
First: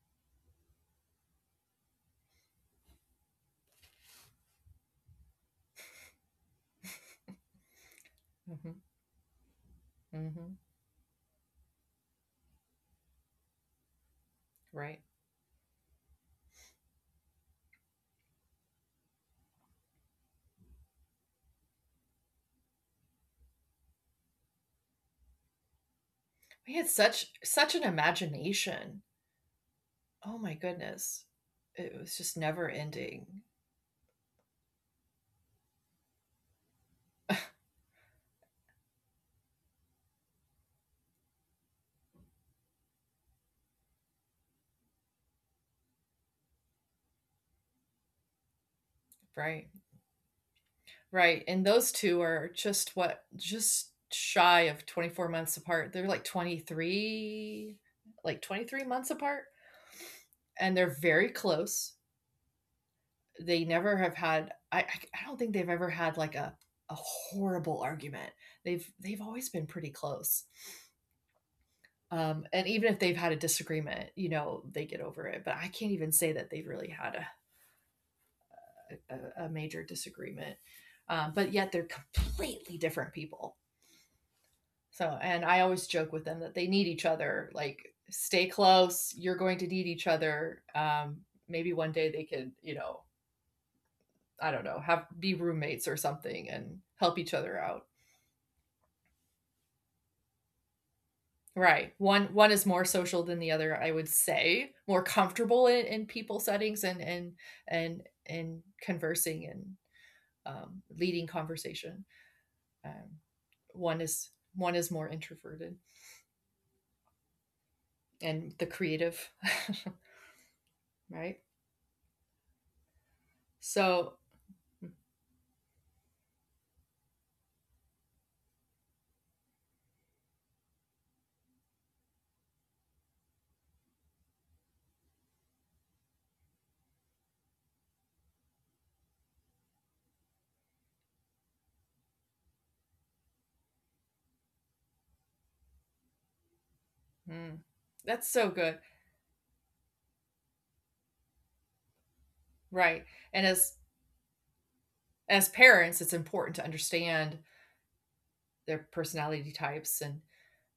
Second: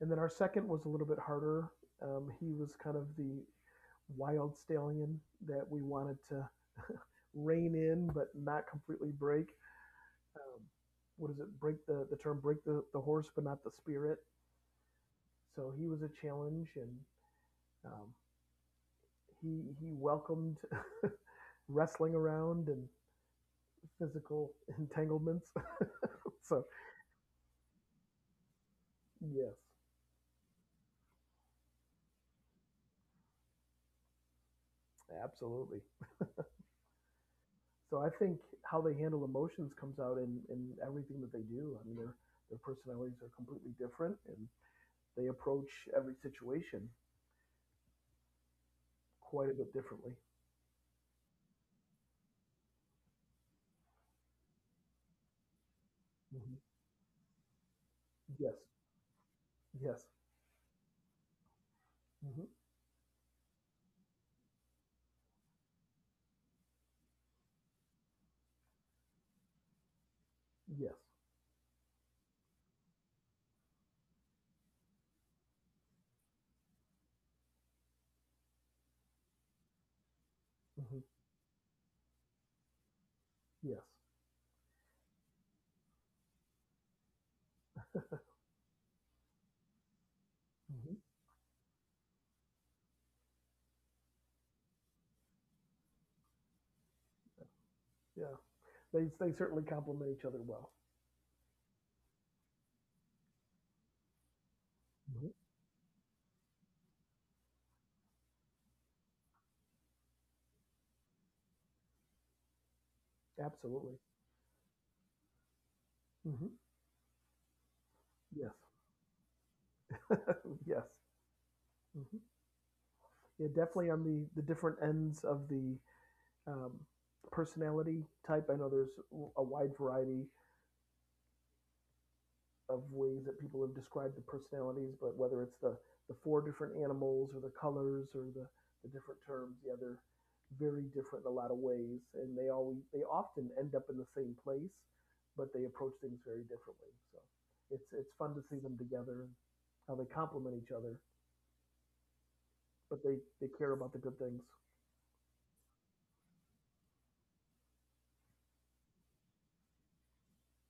[SPEAKER 2] And then our second was a little bit harder. He was kind of the wild stallion that we wanted to rein in but not
[SPEAKER 1] hmm.
[SPEAKER 2] completely break.
[SPEAKER 1] Hmm.
[SPEAKER 2] um, what is it? Break the term, break the horse, but not the spirit.
[SPEAKER 1] Right.
[SPEAKER 2] So he was a challenge, and um, he welcomed wrestling around and physical entanglements. So
[SPEAKER 1] He had such an imagination,
[SPEAKER 2] yes,
[SPEAKER 1] oh my goodness, it was just never ending.
[SPEAKER 2] absolutely. So I think how they handle emotions comes out in everything that they do. I mean, their personalities are completely different, and they approach every situation quite
[SPEAKER 1] Right.
[SPEAKER 2] a bit differently.
[SPEAKER 1] Right, and those two are just what — just shy of 24 months apart. They're like
[SPEAKER 2] Hmm.
[SPEAKER 1] 23 like
[SPEAKER 2] Yes.
[SPEAKER 1] 23 months apart,
[SPEAKER 2] Yes.
[SPEAKER 1] and they're very close.
[SPEAKER 2] Hmm.
[SPEAKER 1] They never have had — I don't think they've ever had like a horrible argument. They've always been pretty close.
[SPEAKER 2] Yes.
[SPEAKER 1] And even if they've had a disagreement, they get over it. But I can't even say that they've really had a major disagreement.
[SPEAKER 2] Hmm.
[SPEAKER 1] But yet they're completely different people.
[SPEAKER 2] Yes.
[SPEAKER 1] So, and I always joke with them that they need each other. Like, stay close. You're going to need each other.
[SPEAKER 2] Mhm.
[SPEAKER 1] Maybe one day they could, I don't know, have be roommates or something, and help each other out.
[SPEAKER 2] Yeah, they certainly complement each other well.
[SPEAKER 1] Right. One is more social than the other, I would say. More
[SPEAKER 2] Mhm.
[SPEAKER 1] comfortable in people settings and conversing, and leading conversation. Um, one
[SPEAKER 2] Absolutely.
[SPEAKER 1] is one is more introverted,
[SPEAKER 2] Mhm.
[SPEAKER 1] and the
[SPEAKER 2] Yes.
[SPEAKER 1] creative,
[SPEAKER 2] Yes.
[SPEAKER 1] right?
[SPEAKER 2] Mhm. Yeah, definitely
[SPEAKER 1] So,
[SPEAKER 2] on the different ends of the um, personality type. I know there's a wide variety of ways that people have described the personalities, but whether it's the four different animals or the colors or the different terms, yeah, they're very different in a lot of ways, and they always, they often end up in the same place, but they approach things very differently. So
[SPEAKER 1] mm,
[SPEAKER 2] it's
[SPEAKER 1] that's
[SPEAKER 2] fun
[SPEAKER 1] so
[SPEAKER 2] to see
[SPEAKER 1] good,
[SPEAKER 2] them together and how they complement each other,
[SPEAKER 1] right?
[SPEAKER 2] but they
[SPEAKER 1] And
[SPEAKER 2] they
[SPEAKER 1] as
[SPEAKER 2] care about the good things.
[SPEAKER 1] parents, it's important to understand their personality types,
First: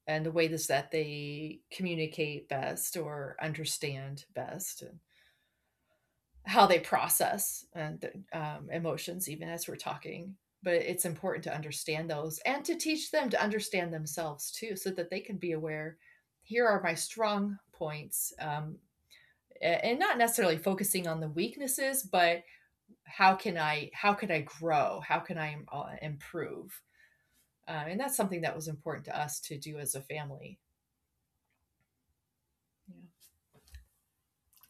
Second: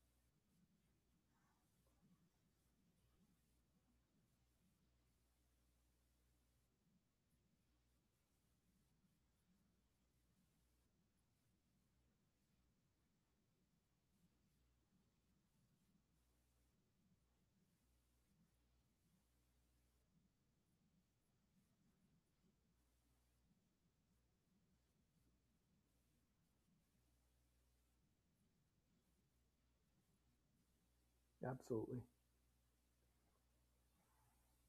[SPEAKER 1] and the way is that they communicate best, or understand best, and how they process, and emotions, even as we're talking. But it's important to understand those, and to teach them to understand themselves too, so that they can be aware: here are my strong points, and not necessarily focusing on the weaknesses, but how can I grow, how can I improve. And that's something that was important to us to do as a family.
[SPEAKER 2] Absolutely.
[SPEAKER 1] Yeah.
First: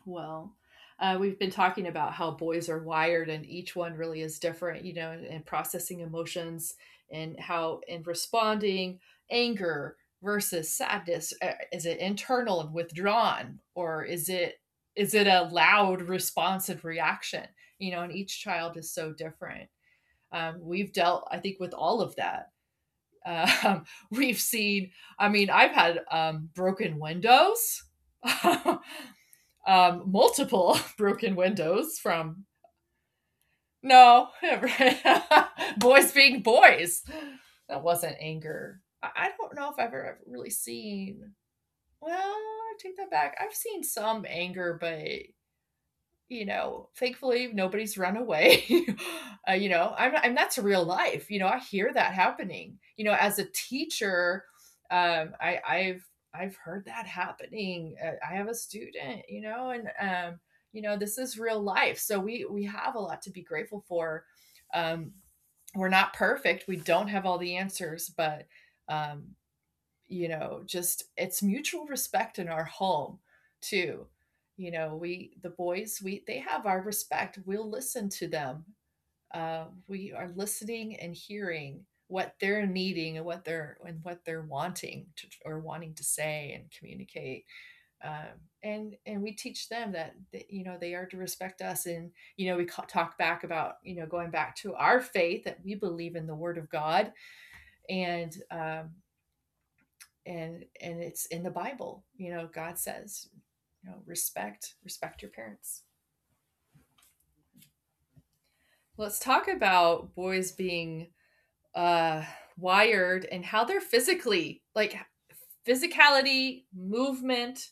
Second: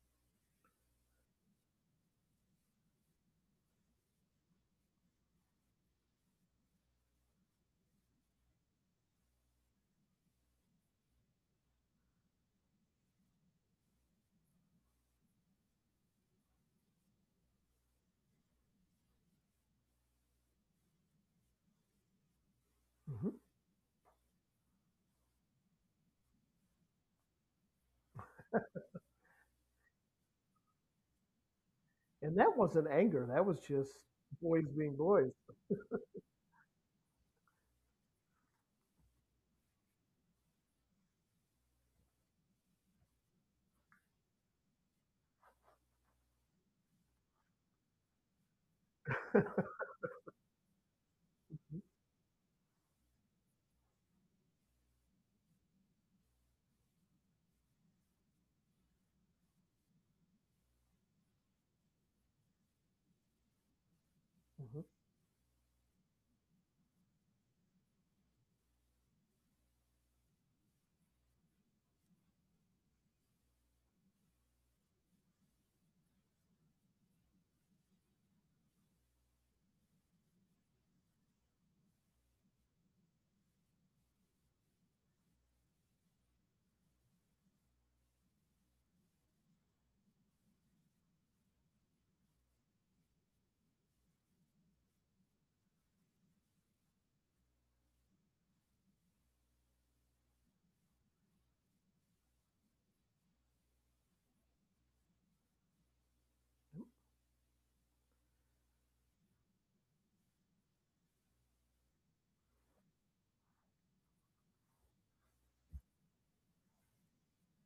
[SPEAKER 1] Well, we've been talking about how boys are wired, and each one really is different, you know, in processing emotions, and how in responding — anger versus sadness, is it internal and withdrawn, or is it a loud, responsive reaction. You know, and each child is so different. We've dealt, I think, with all of that.
[SPEAKER 2] Hmm.
[SPEAKER 1] um, we've seen — I mean, I've had broken windows, multiple broken windows
[SPEAKER 2] And
[SPEAKER 1] from —
[SPEAKER 2] that wasn't anger. That was just
[SPEAKER 1] no.
[SPEAKER 2] boys being boys.
[SPEAKER 1] Boys being boys. That wasn't anger. I, don't know if I've ever really seen. Well, I take that back. I've seen some anger, but thankfully nobody's run away. You know, I'm that's real life. You know, I hear that happening. You know, as a teacher, um, I, I've I've heard that happening. I have a student, you know, and this is real life. So we have a lot to be grateful for.
[SPEAKER 2] Mhm.
[SPEAKER 1] Um, we're not perfect. We don't have all the answers, but um, just it's mutual respect in our home too. You know, we — they have our respect. We'll listen to them. We are listening and hearing what they're needing, and what they're wanting to, or wanting to say and communicate. um, and we teach them that you know they are to respect us. And you know, we talk back about — you know, going back to our faith, that we believe in the word of God. And And it's in the Bible. You know, God says, you know, respect, respect your parents. Let's talk about boys being uh wired, and how they're physically, like, physicality, movement.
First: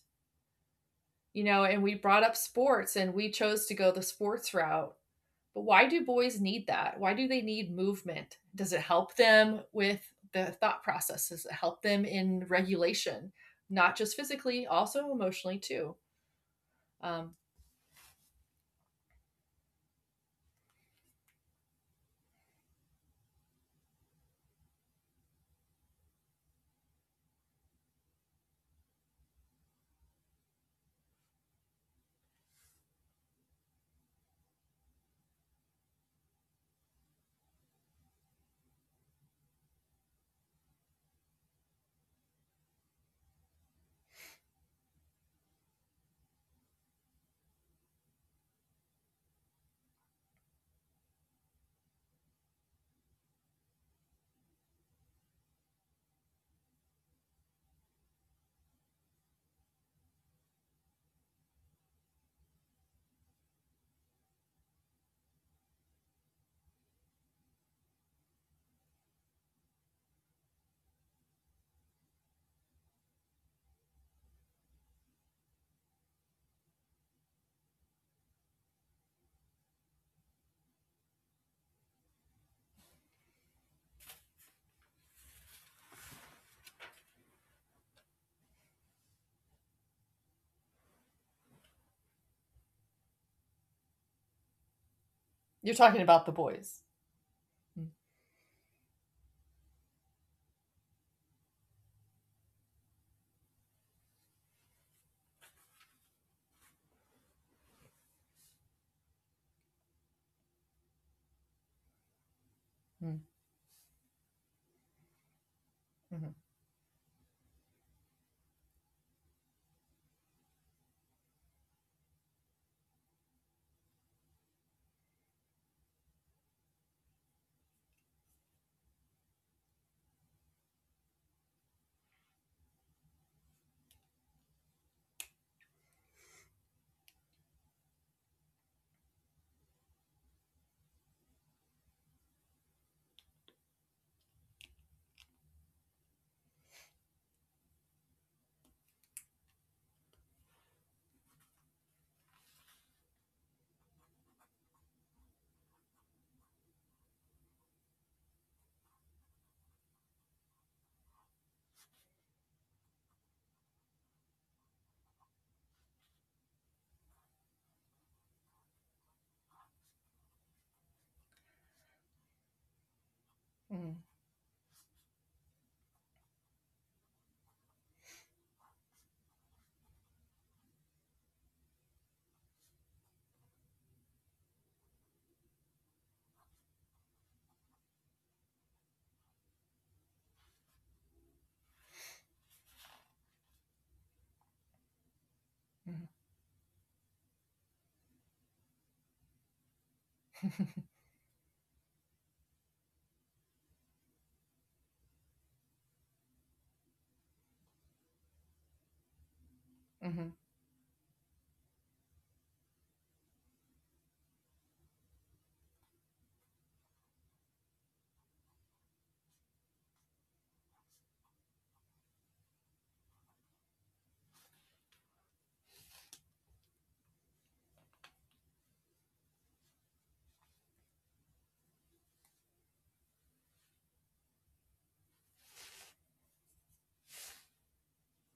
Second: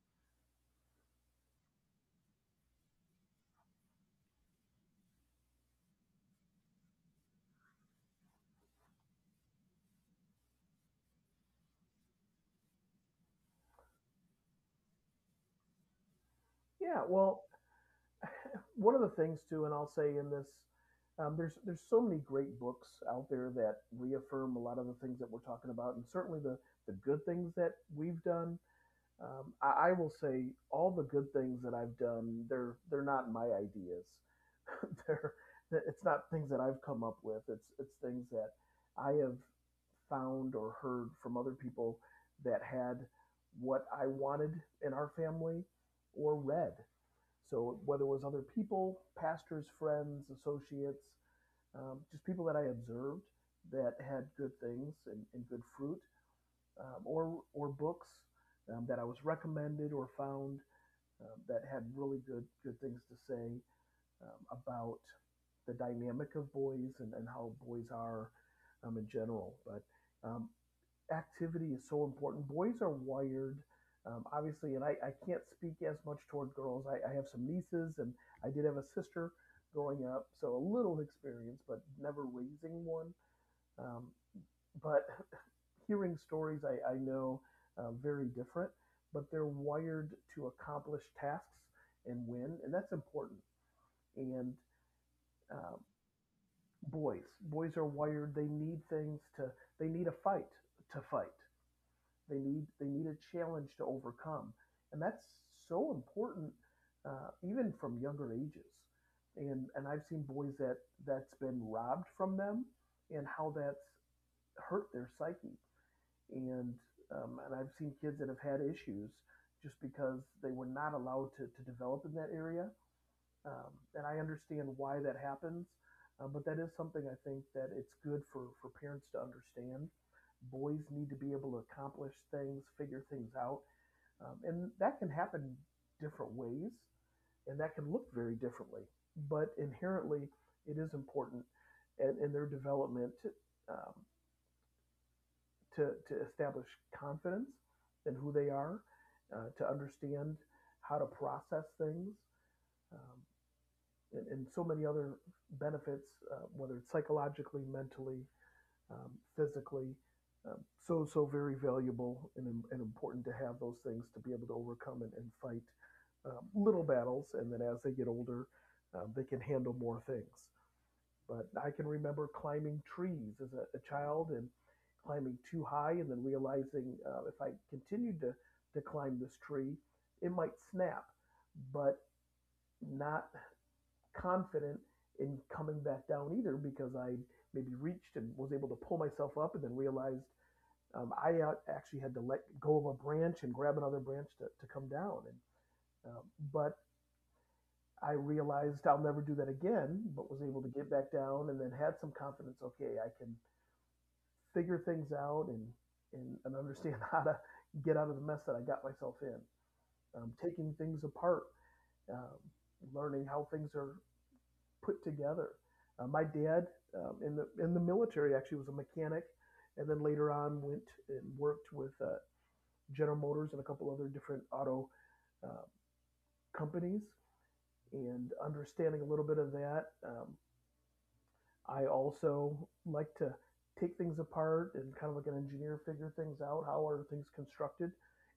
[SPEAKER 1] You know, and we brought up sports, and we chose to go the sports route. But why do boys need that, why do they need movement? Does it help them with the thought process, does it help them in regulation, not just physically, also emotionally too?
[SPEAKER 2] Yeah.
[SPEAKER 1] um,
[SPEAKER 2] Well, one of the things too, and I'll say in this, there's so many great books out there that reaffirm a lot of the things that we're talking about, and certainly the good things that we've done. I will say all the good things that I've done, they're not my ideas. They're, it's not things that I've come up with. It's things that I have found or heard from other people that had what I wanted in our family, or read. So whether it was other people, pastors, friends, associates, just people that I observed that had good things and good fruit, or books that I was recommended or found that had really good things to say about the dynamic of boys and how boys are in general. But um, activity is so important. Boys are wired, obviously, and I can't speak as much toward girls. I have some nieces, and I did have a sister growing up, so a little experience, but never raising one. Um, but hearing stories, I know very different, but they're wired to accomplish tasks and win, and that's important. And
[SPEAKER 1] You're
[SPEAKER 2] um,
[SPEAKER 1] talking about the boys.
[SPEAKER 2] boys, boys are wired. They need things to. They need a fight to fight. They need a challenge to overcome, and that's so important, even from younger ages. And I've seen boys that that's been robbed from them,
[SPEAKER 1] Mm-hmm.
[SPEAKER 2] and how that's hurt their psyche.
[SPEAKER 1] Mm-hmm.
[SPEAKER 2] And and I've seen kids that have had issues just because they were not allowed to develop in that area, and I understand why that happens. But that is something I think that it's good for parents to understand. Boys need to be able to accomplish things, figure things out, and that can happen different ways, and that can look very differently. But inherently, it is important in their development um, to to establish confidence in who they are, to understand how to process things, um, and so many other benefits, whether it's psychologically, mentally, um, physically. So, so very valuable and important to have those things to be able to overcome and fight little battles. And then as they get older, they can handle more things. But I can remember climbing trees as a child and climbing too high and then realizing if I continued to climb this tree, it might snap. But not confident in coming back down either because I maybe reached and was able to pull myself up and then realized I actually had to let go of a branch and grab another branch to come down. And
[SPEAKER 1] Mm-hmm.
[SPEAKER 2] um, but I realized I'll never do that again, but was able to get back down and then had some confidence. Okay, I can figure things out and understand how to get out of the mess that I got myself in.
[SPEAKER 1] Mm-hmm.
[SPEAKER 2] Taking things apart, um, learning how things are put together. My dad, in the military, actually was a mechanic, and then later on went and worked with General Motors and a couple other different auto uh, companies. And understanding a little bit of that, I also like to take things apart and, kind of like an engineer, figure things out. How are things constructed?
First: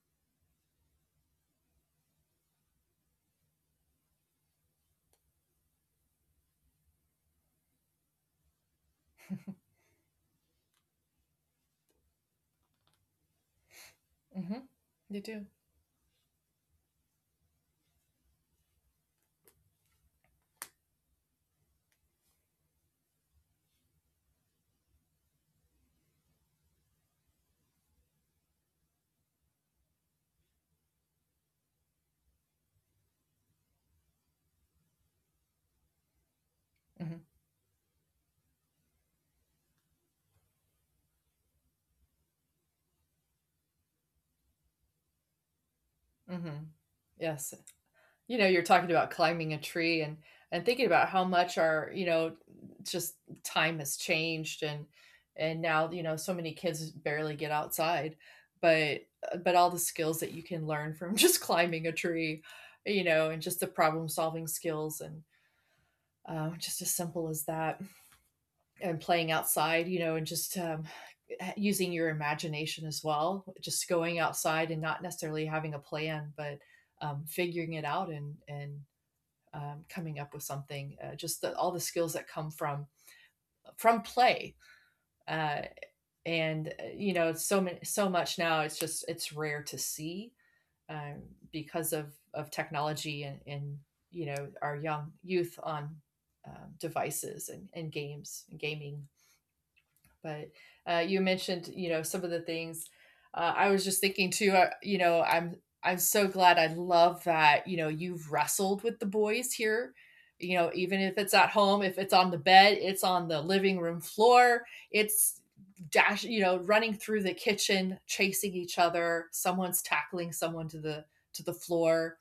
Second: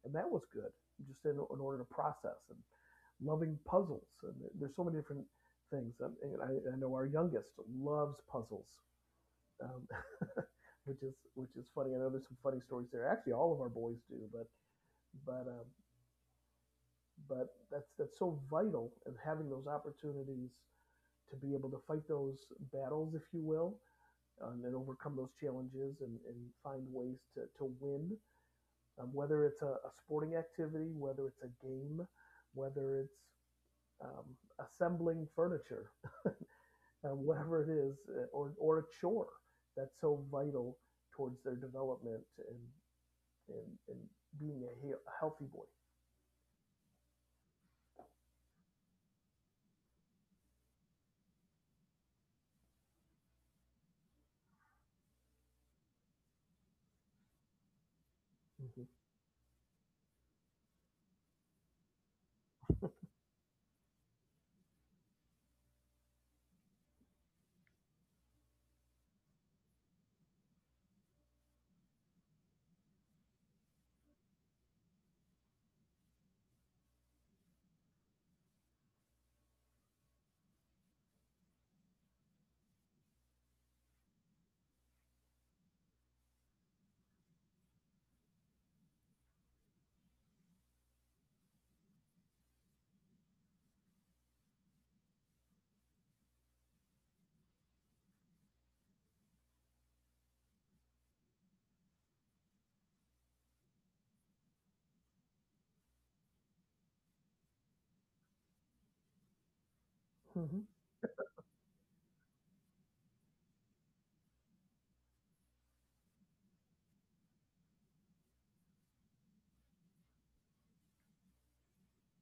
[SPEAKER 2] And that was good, just in order to process and loving puzzles. And there's so many different things. And I know our youngest loves puzzles, um, which is funny. I know there's some funny stories there. Actually, all of our boys do,
[SPEAKER 1] Mm-hmm. You
[SPEAKER 2] but
[SPEAKER 1] do.
[SPEAKER 2] um, but that's so vital. And having those opportunities to be able to fight those battles, if you will, and overcome those challenges and find ways to win. Whether it's a sporting activity, whether it's a game, whether it's um, assembling furniture,
[SPEAKER 1] Mm-hmm.
[SPEAKER 2] whatever it is, or a chore. That's so vital towards their development, and, and being a healthy boy.
[SPEAKER 1] Mm-hmm. Yes. You know, you're talking about climbing a tree, and thinking about how much our — you know just time has changed. And now, you know, so many kids barely get outside,
[SPEAKER 2] Mm-hmm.
[SPEAKER 1] but all the skills that you can learn from just climbing a tree, you know, and just the problem solving skills, and just as simple as that, and playing outside, you know, and just using your imagination as well, just going outside and not necessarily having a plan, but figuring it out, and coming up with something. Just all the skills that come from play. Uh, and you know, it's so many so much now, it's rare to see. um, because of technology, and you know, our young, youth on devices, and games and gaming. But you mentioned, you know, some of the things. I was just thinking too. I'm so glad. I love that. You know, you've wrestled with the boys here. You
[SPEAKER 2] Mm-hmm.
[SPEAKER 1] know, even if it's at home, if it's on the bed, it's on the living room floor. It's dash. You know, running through the kitchen, chasing each other. Someone's tackling someone to the floor.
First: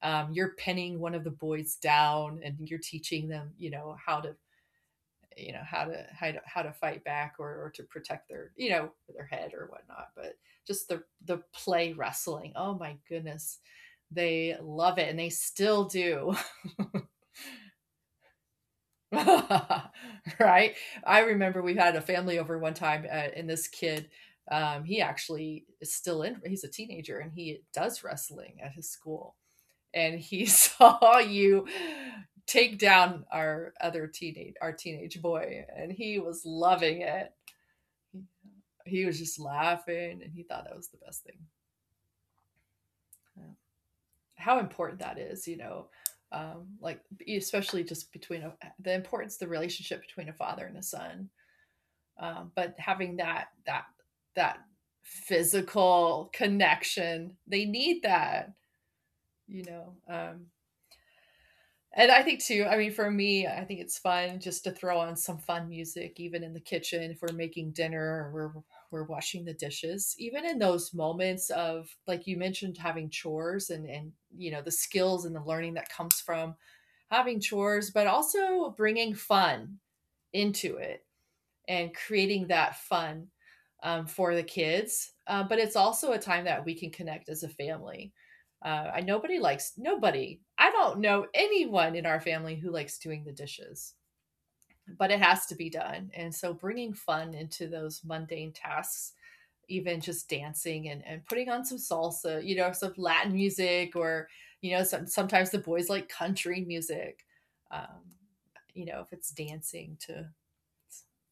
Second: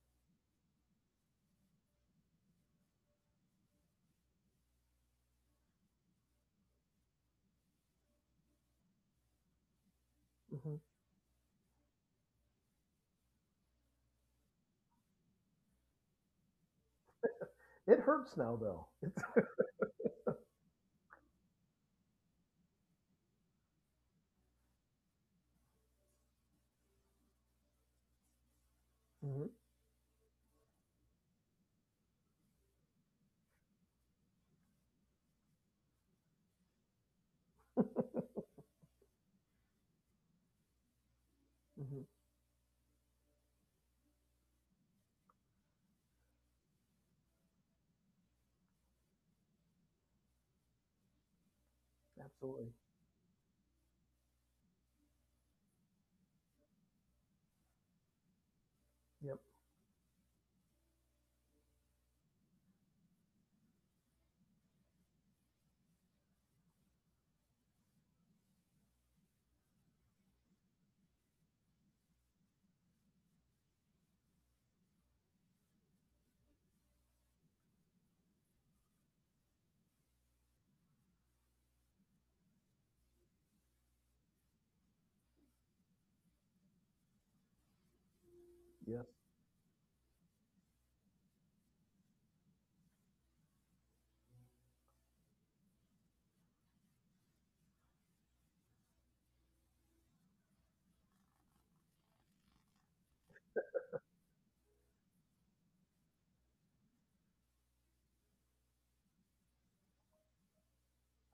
[SPEAKER 1] You're pinning one of the boys down, and you're teaching them. You know how to — how to fight back, or to protect their, you know, their head or whatnot. But
[SPEAKER 2] Mm-hmm.
[SPEAKER 1] just the play wrestling, oh my goodness, they love it, and they still do.
[SPEAKER 2] It hurts now, though.
[SPEAKER 1] Right. I remember we had a family over one time, and this kid, he actually is still in — he's a teenager, and he does wrestling at his
[SPEAKER 2] Mm-hmm.
[SPEAKER 1] school. And he saw you take down our teenage boy, and he was loving it. He, he was just laughing, and he thought that was the best thing.
[SPEAKER 2] Mm-hmm.
[SPEAKER 1] Yeah. How important that is, you know, um, like especially just between the importance — the relationship between a father and a son,
[SPEAKER 2] Absolutely.
[SPEAKER 1] but having that physical connection, they need that,
[SPEAKER 2] Yep.
[SPEAKER 1] you know. And I think too, I mean, for me, I think it's fun just to throw on some fun music, even in the kitchen, if we're making dinner or we're washing the dishes. Even in those moments of like you mentioned having chores, and you know, the skills and the learning that comes from having chores, but also bringing fun into it and creating that fun for the kids. But it's also a time that we can connect as a family.
[SPEAKER 2] Yes.
[SPEAKER 1] I Nobody likes— nobody— I don't know anyone in our family who likes doing the dishes, but it has to be done. And so, bringing fun into those mundane tasks, even just dancing, and putting on some salsa, you know, some Latin music, or sometimes the boys like country music. Um, you know, if it's dancing to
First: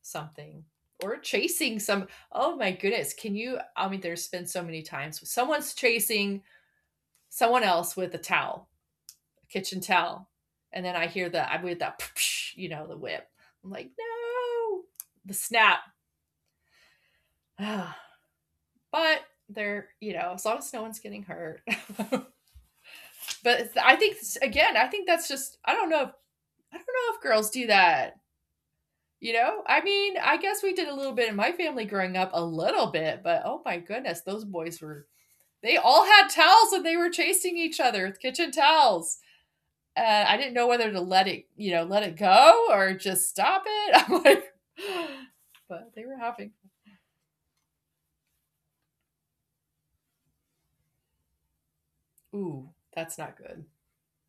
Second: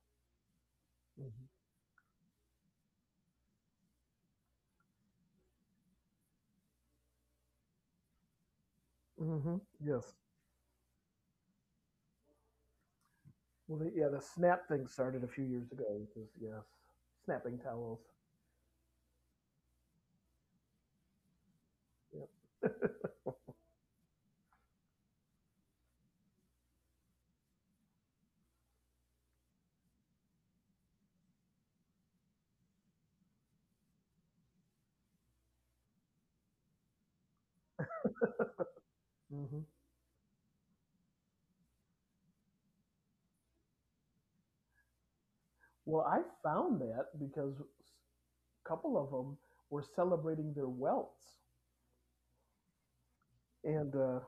[SPEAKER 1] something, or
[SPEAKER 2] Mm-hmm.
[SPEAKER 1] chasing some— oh my goodness, can you— I mean, there's been so many times someone's chasing someone else with a towel, a
[SPEAKER 2] Mm-hmm.
[SPEAKER 1] kitchen
[SPEAKER 2] Yes.
[SPEAKER 1] towel, and then I hear the— I— with that, you know, the whip. I'm
[SPEAKER 2] Well, the,
[SPEAKER 1] like,
[SPEAKER 2] yeah, the snap thing
[SPEAKER 1] "No,
[SPEAKER 2] started a
[SPEAKER 1] the
[SPEAKER 2] few years ago.
[SPEAKER 1] snap."
[SPEAKER 2] Yes, snapping towels.
[SPEAKER 1] But they're— you know, as long as no one's getting hurt.
[SPEAKER 2] Yep.
[SPEAKER 1] But I think— again, I think that's just— I don't know if— I don't know if girls do that. You know, I mean, I guess we did a little bit in my family growing up, a little bit, but oh my goodness, those boys were— They all had towels, and they were chasing each other with kitchen towels.
[SPEAKER 2] Hmm.
[SPEAKER 1] And I didn't know whether to let it go, or just stop it. I'm like, but they
[SPEAKER 2] Well,
[SPEAKER 1] were
[SPEAKER 2] I
[SPEAKER 1] having.
[SPEAKER 2] found that because a couple of them were celebrating their welts,
[SPEAKER 1] Ooh, that's not good.
[SPEAKER 2] and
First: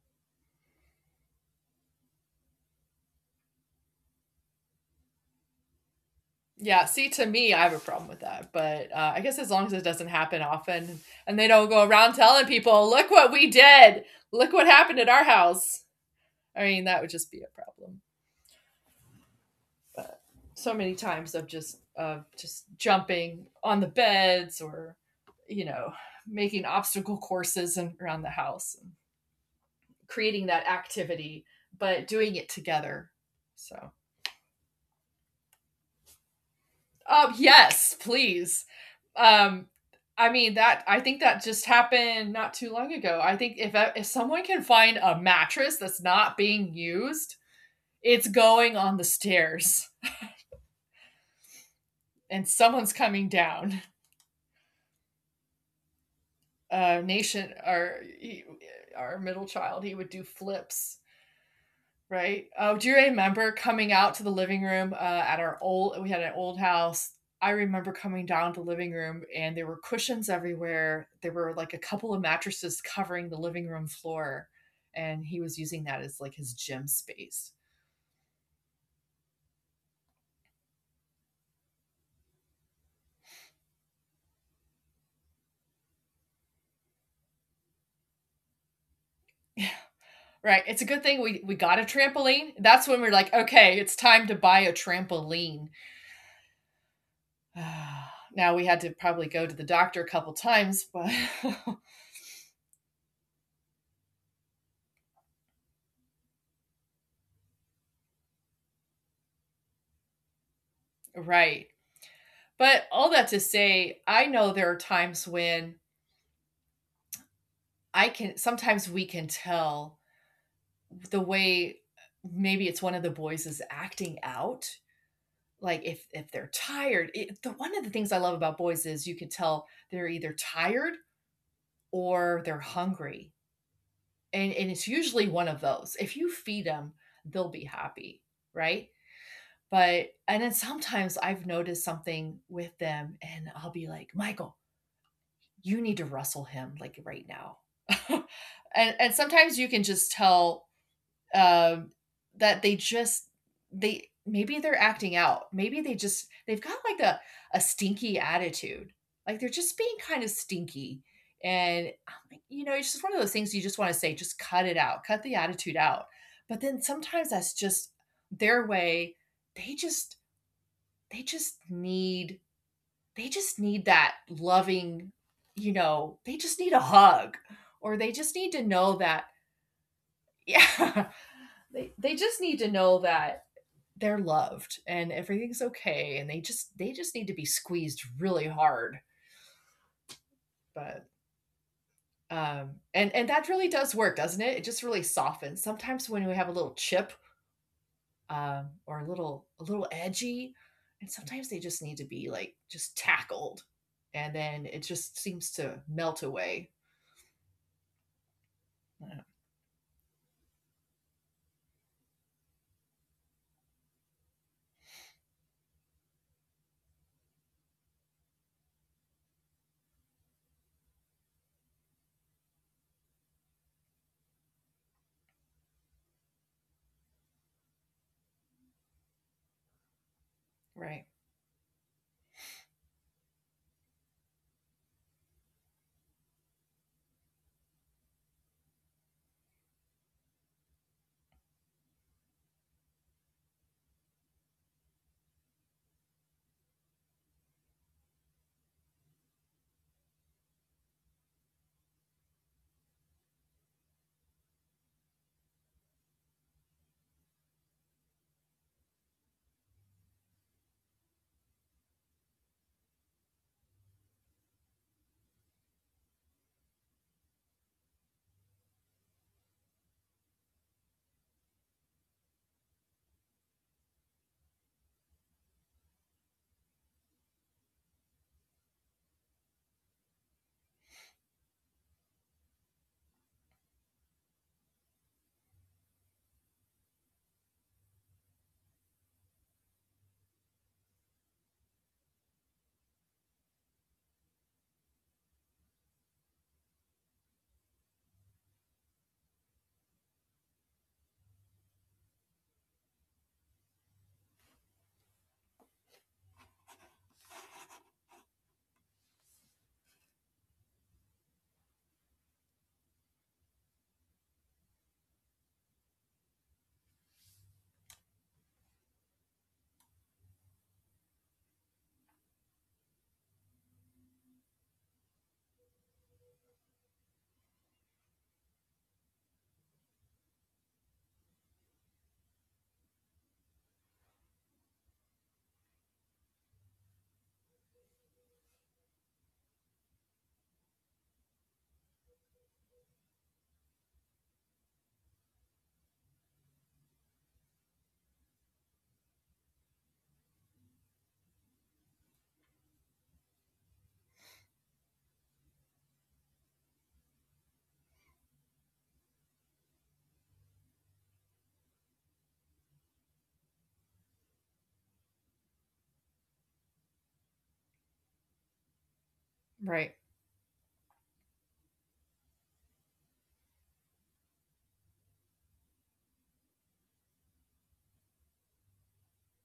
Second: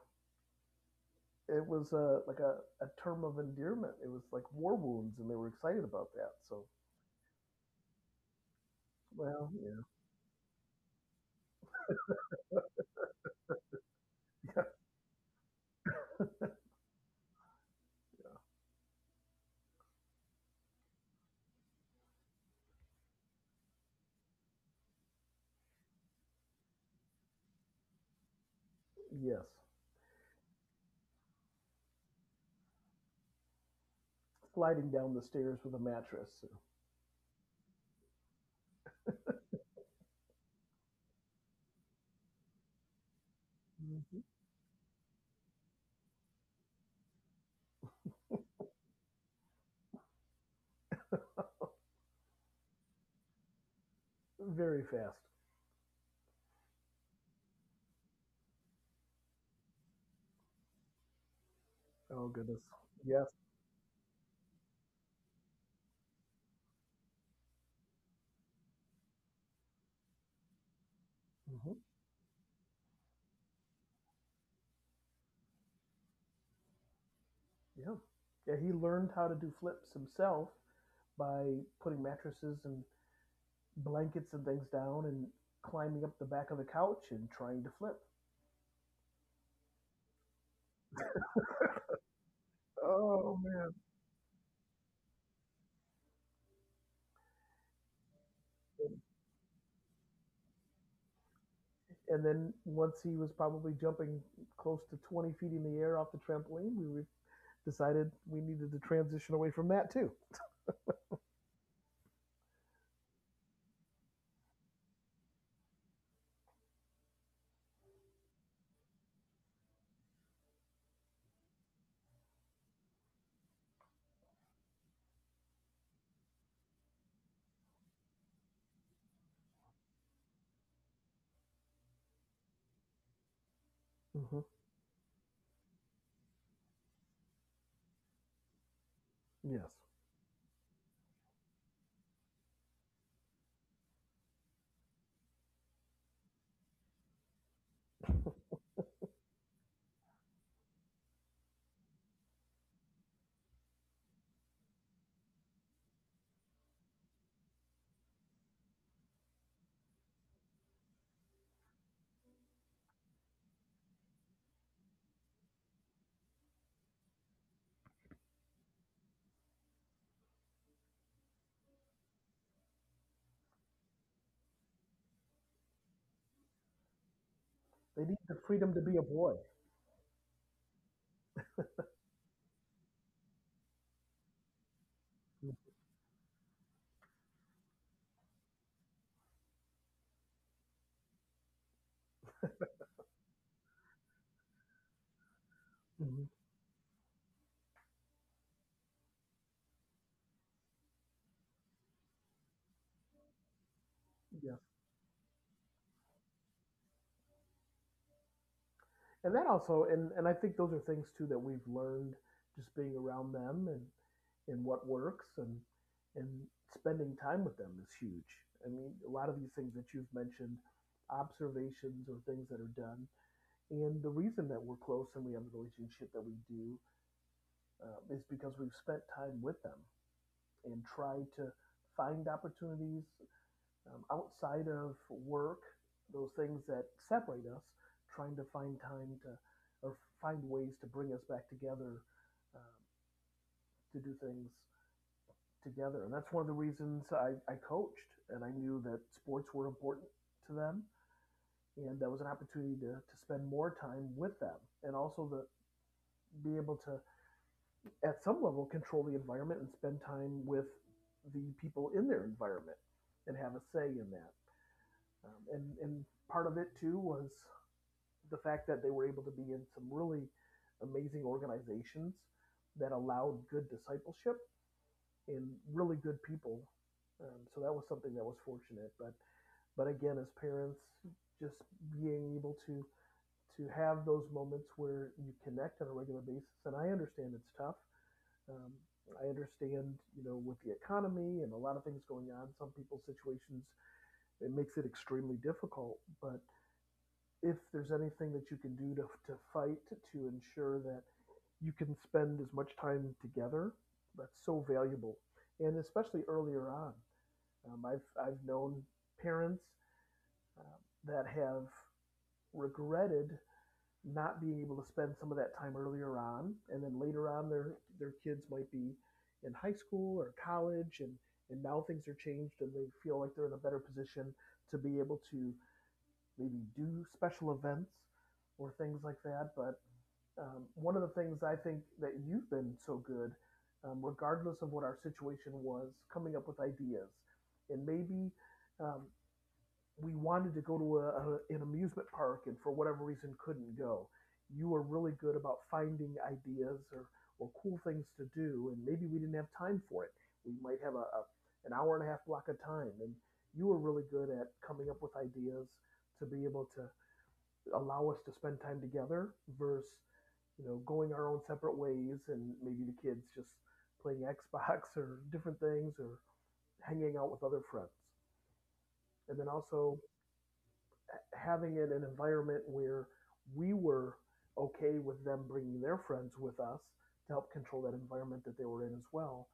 [SPEAKER 2] it was like a term of endearment. It was like war wounds, and they were excited about that. So,
[SPEAKER 1] Yeah, see, to me, I have a problem with that. But I guess,
[SPEAKER 2] well,
[SPEAKER 1] as long
[SPEAKER 2] yeah,
[SPEAKER 1] as it doesn't happen often and they don't go around telling people, "Look what we did, look what happened at our house." I mean, that would just be a problem. uh, so many times of just jumping on the beds, or you know making obstacle courses and around the house, and
[SPEAKER 2] yes,
[SPEAKER 1] creating that activity, but doing it together. So,
[SPEAKER 2] sliding down the stairs with a mattress.
[SPEAKER 1] oh yes, please. um I mean, that— I think that just happened not too long ago. I think if
[SPEAKER 2] Mhm.
[SPEAKER 1] someone can find a mattress that's not being used, it's going on the stairs, and someone's coming down.
[SPEAKER 2] Very fast.
[SPEAKER 1] Nation, our e, our middle child, he would do flips,
[SPEAKER 2] Oh
[SPEAKER 1] right?
[SPEAKER 2] goodness.
[SPEAKER 1] Oh, do you
[SPEAKER 2] Yes.
[SPEAKER 1] remember coming out to the living room? At our old— we had an old house. I remember coming down to the living room, and there were cushions everywhere. There were,
[SPEAKER 2] Hmm.
[SPEAKER 1] like, a couple of mattresses covering the living room floor, and he was using that as, like, his gym space.
[SPEAKER 2] Yeah, yeah, he learned how to do flips himself by putting mattresses and blankets and things down and climbing up the back of the couch and trying to flip.
[SPEAKER 1] Right, it's a good thing we got a trampoline. That's when we're like,
[SPEAKER 2] Oh man.
[SPEAKER 1] "Okay, it's time to buy a trampoline." Now, we had to probably go to the doctor a couple times, but
[SPEAKER 2] And then once he was probably jumping close to 20 feet in the air off the trampoline, we decided we needed to transition away from that too.
[SPEAKER 1] right. But all that to say, I know there are times when— I can— sometimes we can tell the way— maybe it's one of the boys is acting out, like if they're tired. It— the one of the things I love about boys is you can tell they're either tired or they're hungry,
[SPEAKER 2] Hmm.
[SPEAKER 1] and it's usually one of those. If you feed them, they'll be happy. Right?
[SPEAKER 2] Yes.
[SPEAKER 1] But and then sometimes I've noticed something with them, and I'll be like, "Michael, you need to wrestle him, like, right now." And sometimes you can just tell, um, that they just— they— maybe they're acting out. Maybe they just— they've got, like, a stinky attitude. Like, they're just being kinda stinky, and I'm like, it's just one of those things you just wanna say, "Just cut it out. Cut the attitude out." But then sometimes that's just their way. They just— they just need they just need that loving, you know, they just need a hug, or
[SPEAKER 2] They
[SPEAKER 1] they
[SPEAKER 2] need the
[SPEAKER 1] just need to
[SPEAKER 2] freedom to be
[SPEAKER 1] know
[SPEAKER 2] a
[SPEAKER 1] that.
[SPEAKER 2] boy.
[SPEAKER 1] Yeah, they just need to know that they're loved, and everything's okay, and they just need to be squeezed really hard. But and that really does work, doesn't it? It just really softens. Sometimes
[SPEAKER 2] Hmm.
[SPEAKER 1] when we have a little chip, or a little edgy, and sometimes they just need to be, like, just tackled, and
[SPEAKER 2] Yes.
[SPEAKER 1] then it just seems to melt away. Yeah.
[SPEAKER 2] And that also, and I think those are things too that we've learned just being around them, and what works, and spending time with them is huge. I mean, a lot of these things that you've mentioned, observations or things that are done, and the reason that we're close and we have the relationship that we do, is because we've spent time with them and
[SPEAKER 1] Right.
[SPEAKER 2] tried to find opportunities outside of work, those things that separate us, trying to find time to, or find ways to bring us back together, um, to do things together. And that's one of the reasons I coached, and I knew that sports were important to them, and that was an opportunity to spend more time with them, and also to be able to, at some level, control the environment and spend time with the people in their environment and have a say in that. And part of it too was the fact that they were able to be in some really amazing organizations that allowed good discipleship and really good people. So that was something that was fortunate. But again, as parents, just being able to have those moments where you connect on a regular basis, and I understand it's tough. Um, I understand, you know, with the economy and a lot of things going on, some people's situations, it makes it extremely difficult. But if there's anything that you can do to fight to ensure that you can spend as much time together, that's so valuable. And especially earlier on, I've known parents uh, that have regretted not being able to spend some of that time earlier on, and then later on, their kids might be in high school or college, and now things are changed, and they feel like they're in a better position to be able to maybe do special events or things like that. But one of the things I think that you've been so good, regardless of what our situation was, coming up with ideas. And maybe um, we wanted to go to an amusement park and for whatever reason couldn't go. You were really good about finding ideas or cool things to do, and maybe we didn't have time for it. We might have a an hour and a half block of time, and you were really good at coming up with ideas to be able to allow us to spend time together versus, you know, going our own separate ways and maybe the kids just playing Xbox or different things or hanging out with other friends. And then also
[SPEAKER 1] Right.
[SPEAKER 2] having it an environment where we were okay with them bringing their friends with us to help control that environment that they were in as well,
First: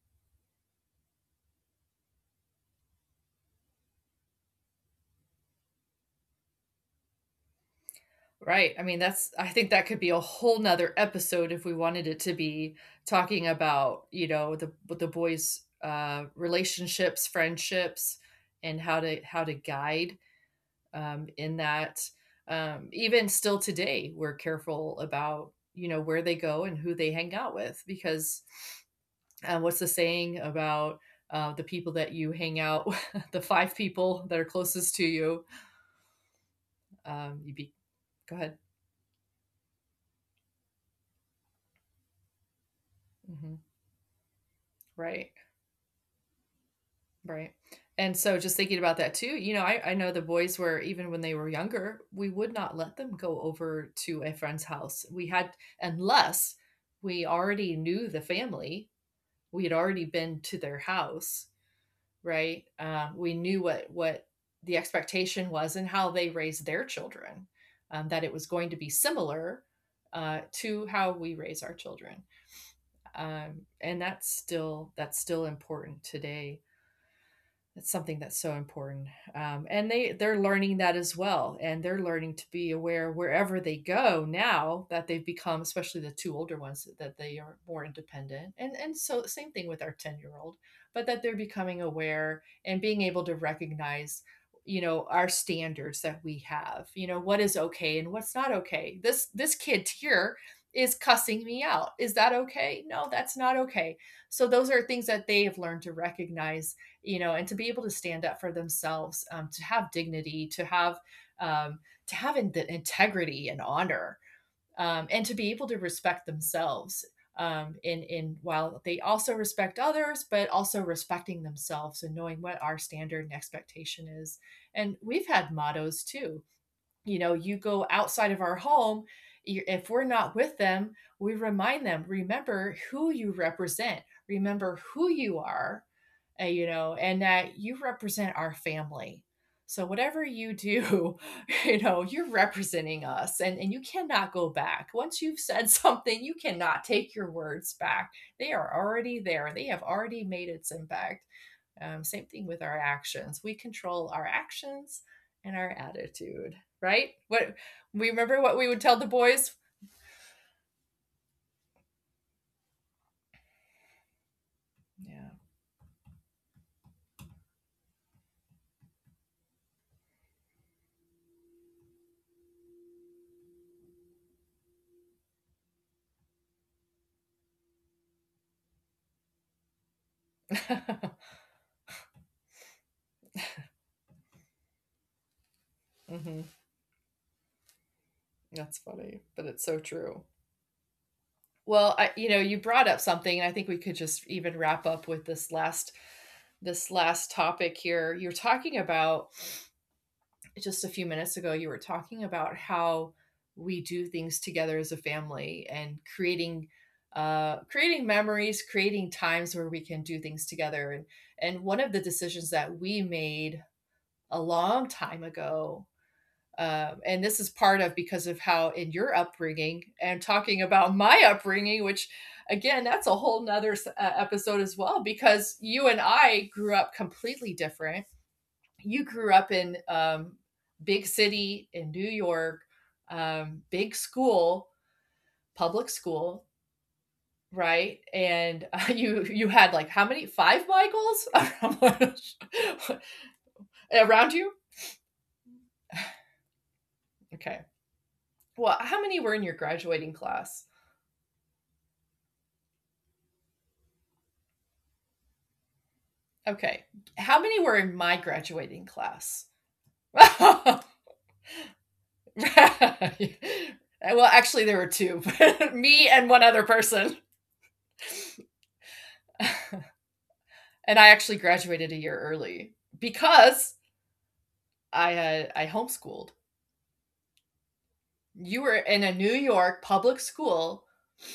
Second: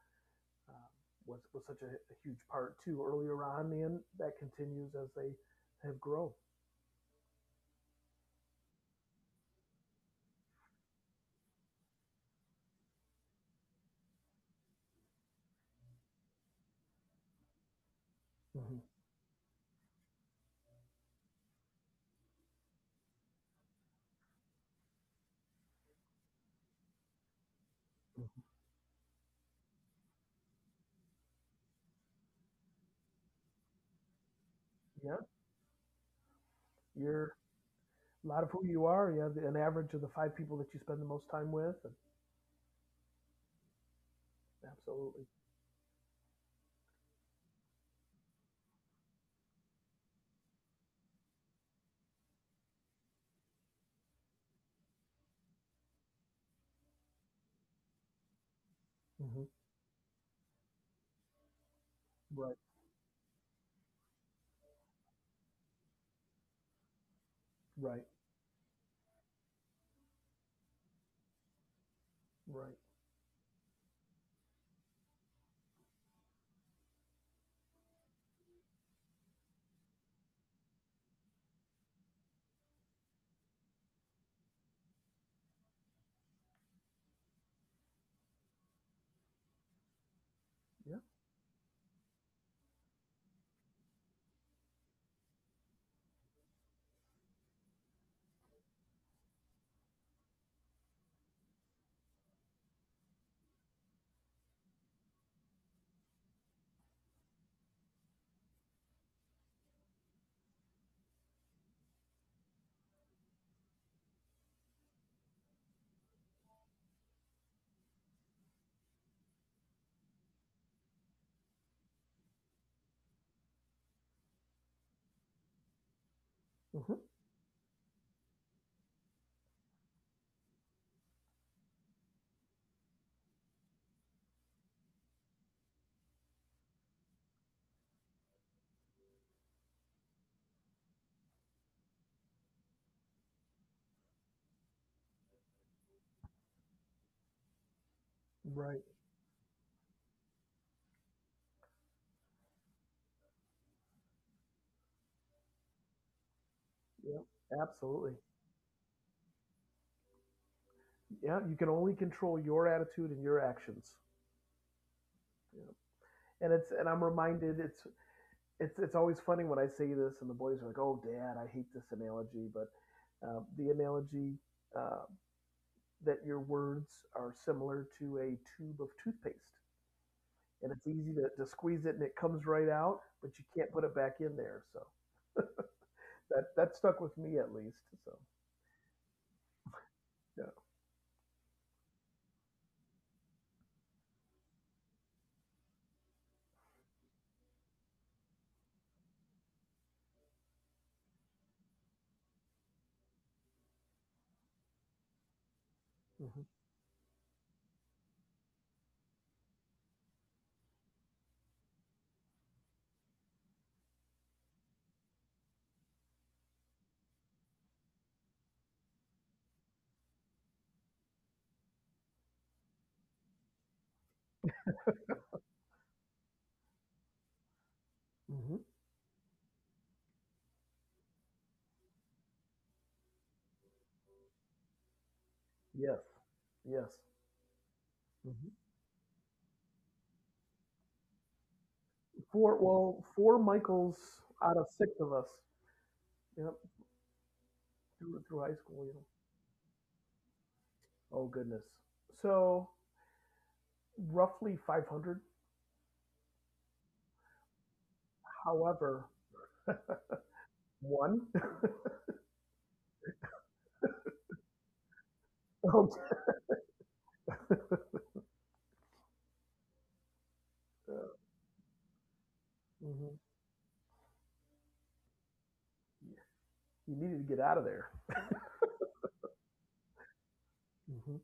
[SPEAKER 2] um, was such a huge part too earlier on, and that continues as they have grown.
[SPEAKER 1] Right. I mean, that's— I think that could be a whole nother episode if we wanted it to be, talking about, you know, the— with the boys' relationships, friendships, and
[SPEAKER 2] Mm-hmm.
[SPEAKER 1] how to— how to guide in that. Even still today we're careful about, you know, where they go and who they hang out with, because what's the saying about the people that you hang out with, the five people that are closest to
[SPEAKER 2] Mm-hmm. Yeah,
[SPEAKER 1] you?
[SPEAKER 2] you're
[SPEAKER 1] You be—
[SPEAKER 2] a
[SPEAKER 1] go
[SPEAKER 2] lot of
[SPEAKER 1] ahead.
[SPEAKER 2] who you are. Yeah, an average of the five people that you spend the most time with. And
[SPEAKER 1] Hmm. Right.
[SPEAKER 2] absolutely.
[SPEAKER 1] Right. And so, just thinking about that too, you know, I know the boys were— even when they were younger, we would not let them go over to a friend's house. We had— unless we already knew the family,
[SPEAKER 2] Hmm.
[SPEAKER 1] we had already been to their house,
[SPEAKER 2] Right.
[SPEAKER 1] right? We knew what the expectation was, and how they raised their children,
[SPEAKER 2] Right.
[SPEAKER 1] that it was going to be similar to how we raise our children,
[SPEAKER 2] Right.
[SPEAKER 1] and that's still important today. It's something that's so important. And they're learning that as well, and they're learning to be aware wherever they go, now that they've become— especially the two older ones— that they are more independent. And so, same thing with our 10-year-old,
[SPEAKER 2] Yeah.
[SPEAKER 1] but that they're becoming aware and being able to recognize, you know, our standards that we have, you know, what is okay and what's not okay. This kid here is cussing me out— is that okay? No, that's not okay. So those are things that they have learned to recognize, you know, and to be able to stand up for themselves, to have dignity, to have— um, to have the integrity and honor, and to be able to respect themselves. In While they also respect others, but also respecting themselves and knowing what our standard and expectation is. And we've had mottos too.
[SPEAKER 2] Hmm.
[SPEAKER 1] You know, you go outside of our home, if we're not with them, we remind them: remember who you represent, remember who you are, you know, and that you represent our family. So whatever you do, you know, you're representing us, and you cannot go back. Once you've said something, you cannot take your words back. They are
[SPEAKER 2] Right.
[SPEAKER 1] already there. They have already made its impact. Same thing with our actions. We control our actions and our attitude, right?
[SPEAKER 2] Yeah.
[SPEAKER 1] What— we
[SPEAKER 2] Absolutely.
[SPEAKER 1] remember what we would tell the boys?
[SPEAKER 2] Yeah, you can only control your attitude and your actions.
[SPEAKER 1] Yeah.
[SPEAKER 2] And I'm reminded, it's always funny when I say this and the boys are like, "Oh, Dad, I hate this analogy," but the analogy, uh, that your words are similar to a tube of toothpaste, and it's easy to squeeze it and it comes right out, but you can't put it back in there. So,
[SPEAKER 1] Hmm.
[SPEAKER 2] that stuck with me at least. So.
[SPEAKER 1] That's funny, but it's so true.
[SPEAKER 2] Yeah.
[SPEAKER 1] Well, I— you know, you brought up something, and I think we could just even wrap up with this last topic here. You're talking about— just a few minutes ago, you were talking about how we do things together as a family, and
[SPEAKER 2] Hmm.
[SPEAKER 1] creating— creating memories, creating times where we can do things together. And one of the decisions that we made a long time ago, and this is part of because of how in your upbringing, and talking about my upbringing, which— again, that's a whole nother episode as well, because you and I grew up completely different.
[SPEAKER 2] Hmm.
[SPEAKER 1] You grew up in— big city in New York, big school, public
[SPEAKER 2] Yes.
[SPEAKER 1] school,
[SPEAKER 2] Yes.
[SPEAKER 1] right?
[SPEAKER 2] Hmm.
[SPEAKER 1] And you had, like, how many— five Michaels
[SPEAKER 2] Four. Well, four Michaels
[SPEAKER 1] around you?
[SPEAKER 2] out of six of us. Yep.
[SPEAKER 1] Okay.
[SPEAKER 2] Through high
[SPEAKER 1] Well,
[SPEAKER 2] school, you
[SPEAKER 1] how
[SPEAKER 2] know.
[SPEAKER 1] many were in your graduating class?
[SPEAKER 2] Oh goodness. So roughly 500.
[SPEAKER 1] Okay. How many were in my graduating
[SPEAKER 2] However,
[SPEAKER 1] class? Well,
[SPEAKER 2] one.
[SPEAKER 1] actually, there were two. Me and one other person. And I actually graduated a year early,
[SPEAKER 2] Hmm.
[SPEAKER 1] because I homeschooled.
[SPEAKER 2] You needed to get out of there.
[SPEAKER 1] You were in a New York public school.
[SPEAKER 2] Hmm.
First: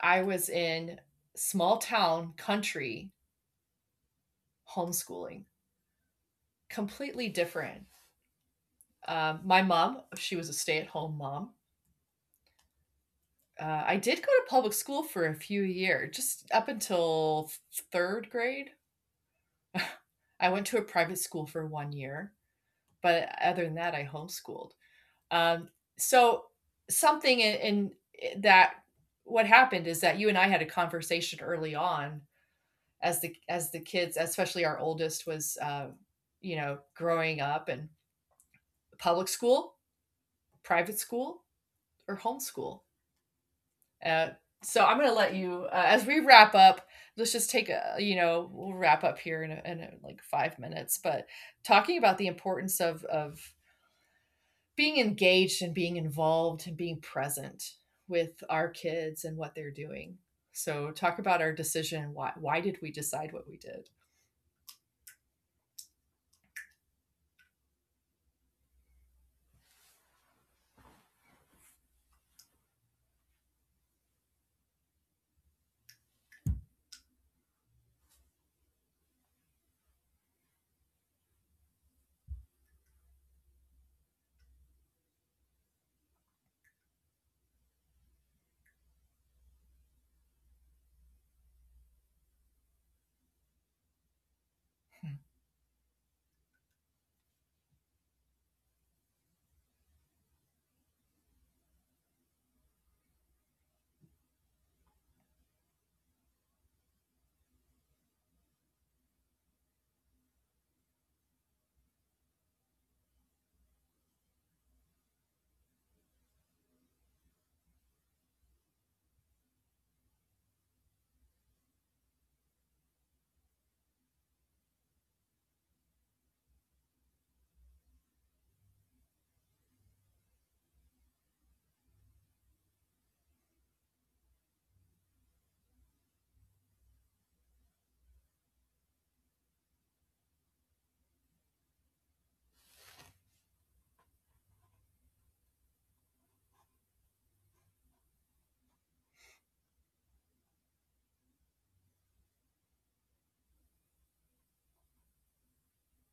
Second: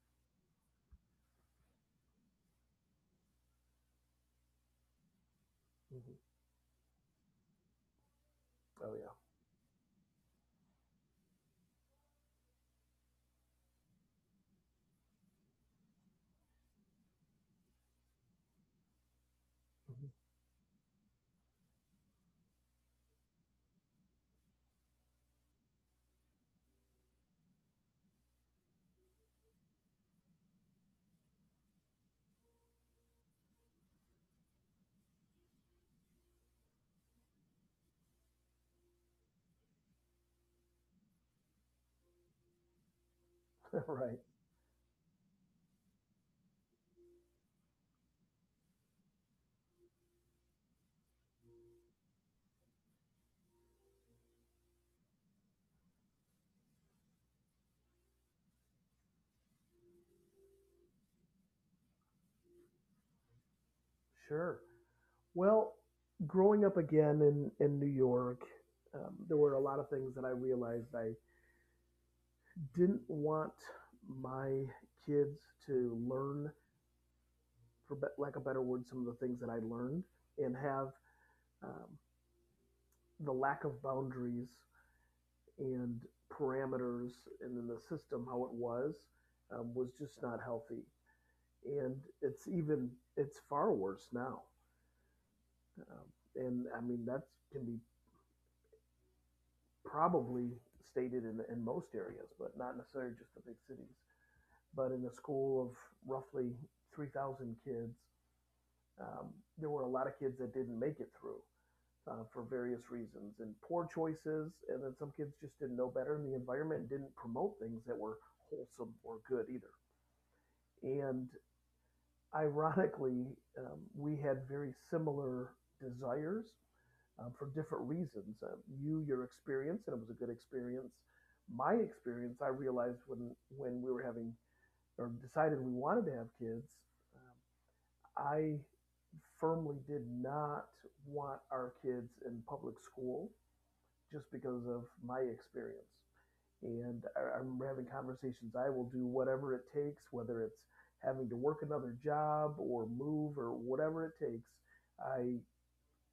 [SPEAKER 1] I was in small town country homeschooling,
[SPEAKER 2] Hmm.
[SPEAKER 1] completely different.
[SPEAKER 2] Oh yeah.
[SPEAKER 1] My mom, she was a stay at home mom. I did go to public school for a few years, just up until third grade. I went to a private school for one year, but other than that, I homeschooled. Um, so, something in— that— what happened is that you and I had a conversation early on, as the— kids, especially our oldest, was you know, growing up, and public school, private school, or homeschool.
[SPEAKER 2] Mm-hmm. Right.
[SPEAKER 1] Uh, so I'm gonna let you— as we wrap up. Let's just take a— you know, we'll wrap up here in— a, in a, like, 5 minutes, but talking about the importance of being engaged, and being involved, and being present with our kids and what they're doing. So, talk about our decision. Why did we decide what we did?
[SPEAKER 2] Sure. Well, growing up again in New York, there were a lot of things that I realized I didn't want my kids to learn, for lack of a better word, some of the things that I learned and have, um, the lack of boundaries and parameters, and then the system, how it was just not healthy. And it's even, it's far worse now.
[SPEAKER 1] Hmm.
[SPEAKER 2] Um, and I mean that can be probably stated in most areas, but not necessarily just the big cities. But in a school of roughly 3,000 kids, um, there were a lot of kids that didn't make it through, for various reasons and poor choices, and then some kids just didn't know better, and the environment didn't promote things that were wholesome or good either. And ironically, we had very similar desires, for different reasons. You, your experience, and it was a good experience. My experience, I realized when we were having or decided we wanted to have kids, um, I firmly did not want our kids in public school just because of my experience. And I remember having conversations. I will do whatever it takes, whether it's having to work another job or move or whatever it takes. I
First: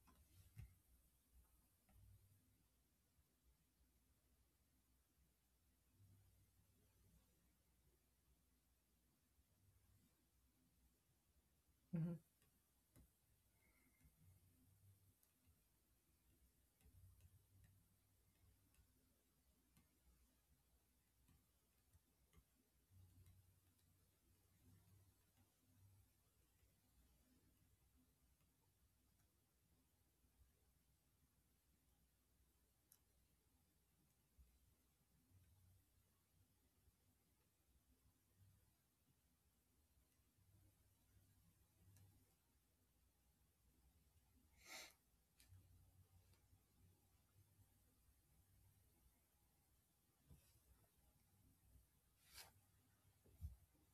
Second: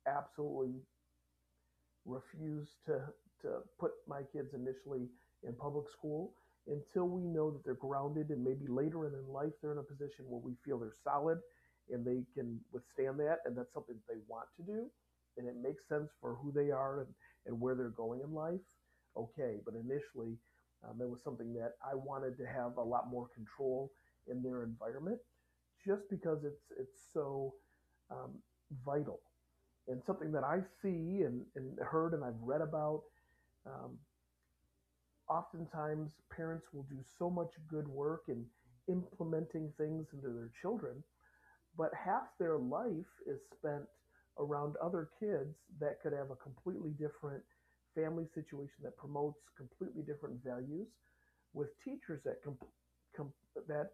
[SPEAKER 2] absolutely refuse to put my kids initially in public school until we know that they're grounded, and maybe later in life they're in a position where we feel they're solid and
[SPEAKER 1] Mm-hmm.
[SPEAKER 2] they can withstand that, and that's something that they want to do and it makes sense for who they are, and where they're going in life. Okay, but initially, it was something that I wanted to have a lot more control in their environment, just because it's so, um, vital, and something that I see and heard and I've read about. Um, Oftentimes, parents will do so much good work in implementing things into their children, but half their life is spent around other kids that could have a completely different family situation that promotes completely different values, with teachers com- that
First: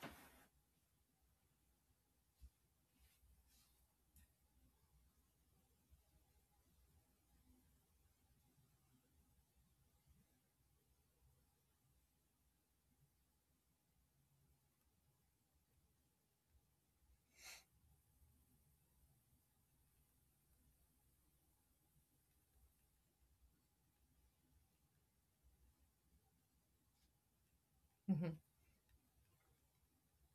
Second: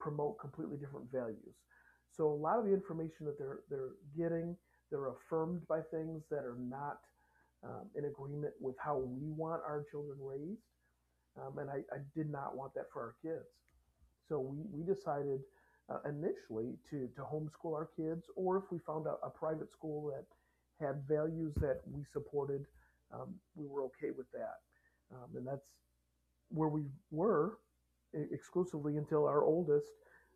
[SPEAKER 2] promote completely different values. So a lot of the information that they're getting, they're affirmed by things that are not in agreement with how we want our children raised. And I did not want that for our kids. So we decided, initially, to homeschool our kids, or if we found a private school that had values that we supported, we were okay with that. And that's where we were
[SPEAKER 1] Mm-hmm.
[SPEAKER 2] exclusively until our oldest,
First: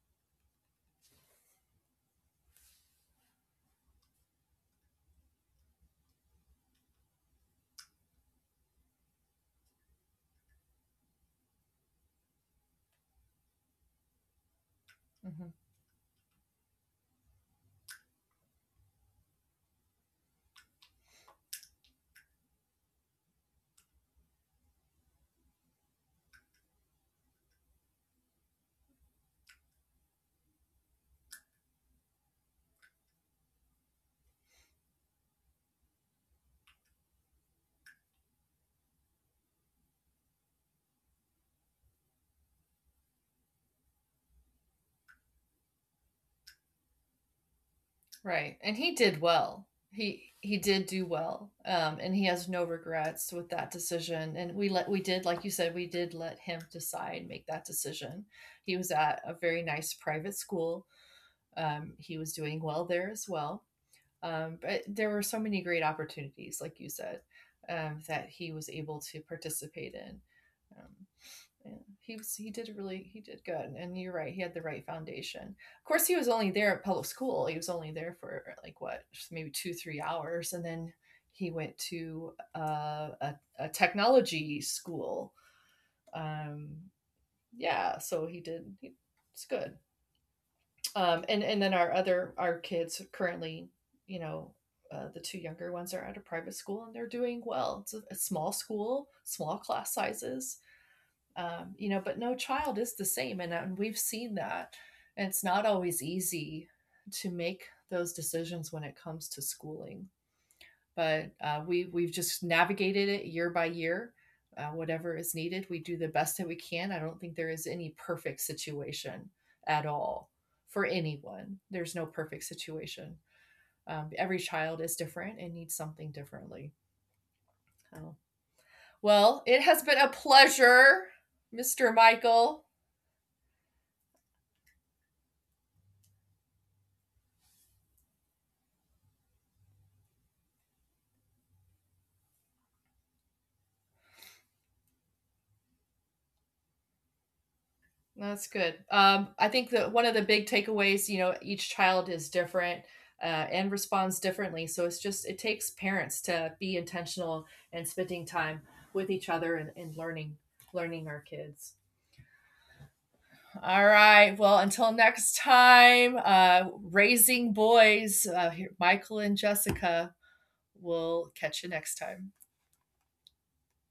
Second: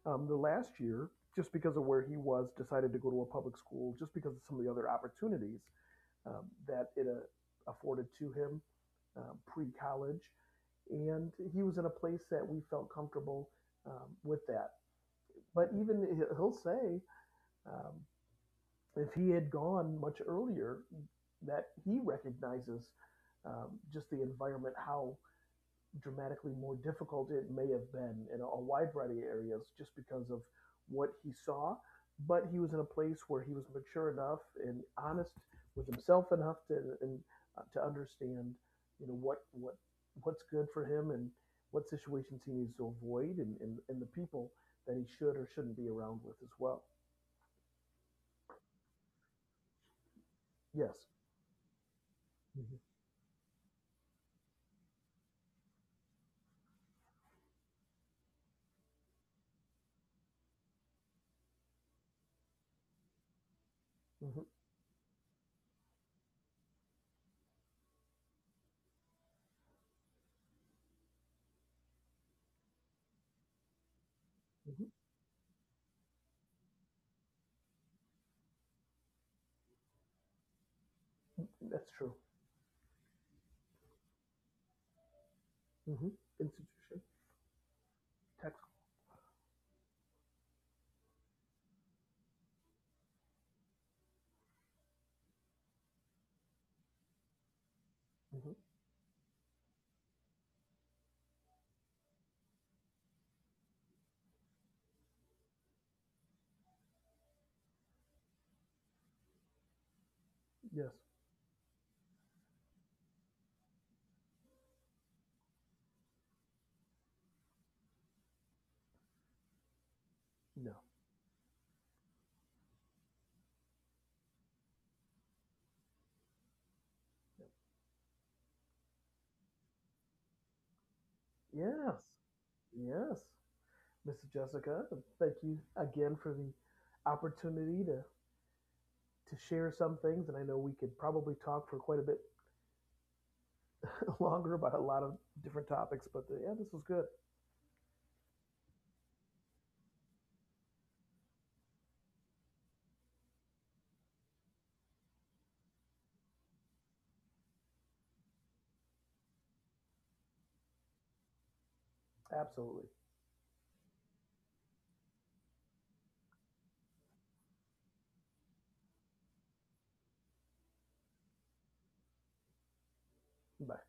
[SPEAKER 2] the last year, just because of where he was, decided to go to a public school, just because of some of the other opportunities that it afforded to him, pre college. And he was in a place that we felt comfortable with that.
[SPEAKER 1] Mm-hmm.
[SPEAKER 2] But even he'll say, um, if he had gone much earlier, that he recognizes, just the environment, how dramatically more difficult it may have been in a wide variety of areas just because of what he saw. But he was in a place where he was mature enough and honest with himself enough to, and to understand, you know, what's good for him and what situations he needs to avoid, and the people that he should or shouldn't be around with as well.
[SPEAKER 1] Right. And he did well. He did
[SPEAKER 2] Yes.
[SPEAKER 1] do well. And he has no
[SPEAKER 2] Hmm.
[SPEAKER 1] regrets with that decision. And we let— we did, like you said, we did let him decide— make that decision. He was at a very nice private school. He was doing well there as well.
[SPEAKER 2] Hmm.
[SPEAKER 1] But there were so many great opportunities, like you said, that he was able to participate in. Um yeah, he was— he did really— he did good, and you're right, he had the right
[SPEAKER 2] Hmm.
[SPEAKER 1] foundation. Of course, he was only there at public school— he was only there for like, what, maybe 2-3 hours, and then he went
[SPEAKER 2] That's true.
[SPEAKER 1] to a technology school.
[SPEAKER 2] Hmm.
[SPEAKER 1] um
[SPEAKER 2] Institution.
[SPEAKER 1] yeah, so he
[SPEAKER 2] Text.
[SPEAKER 1] did— he— it's good. And then our other— our kids currently, you know, the two younger ones are at a private school, and they're doing well. It's a small
[SPEAKER 2] Hmm.
[SPEAKER 1] school, small class sizes. You know, but no child is the same, and we've seen that, and it's not always easy to make those decisions when it comes to schooling.
[SPEAKER 2] Yes.
[SPEAKER 1] But we've just navigated it year by year. Whatever is needed, we do the best that we can. I don't think there is any perfect situation at all,
[SPEAKER 2] No.
[SPEAKER 1] for anyone. There's no perfect situation. Every child is different and needs something differently. So, well, it has been a pleasure, Mr.
[SPEAKER 2] Yes.
[SPEAKER 1] Michael.
[SPEAKER 2] Yes. Mrs. Jessica. Thank you again for the opportunity to share some things. And I know we could probably talk for quite a bit longer about a lot of different topics, but yeah, this was good.
[SPEAKER 1] That's good. I think that one of the big takeaways, you know, each child is different and responds differently. So it's just— it takes parents to be intentional and spending time with each other, and learning our kids.
[SPEAKER 2] Absolutely.
[SPEAKER 1] All right. Well, until next time, raising boys, Michael and Jessica, we'll catch you next time.
[SPEAKER 2] Bye.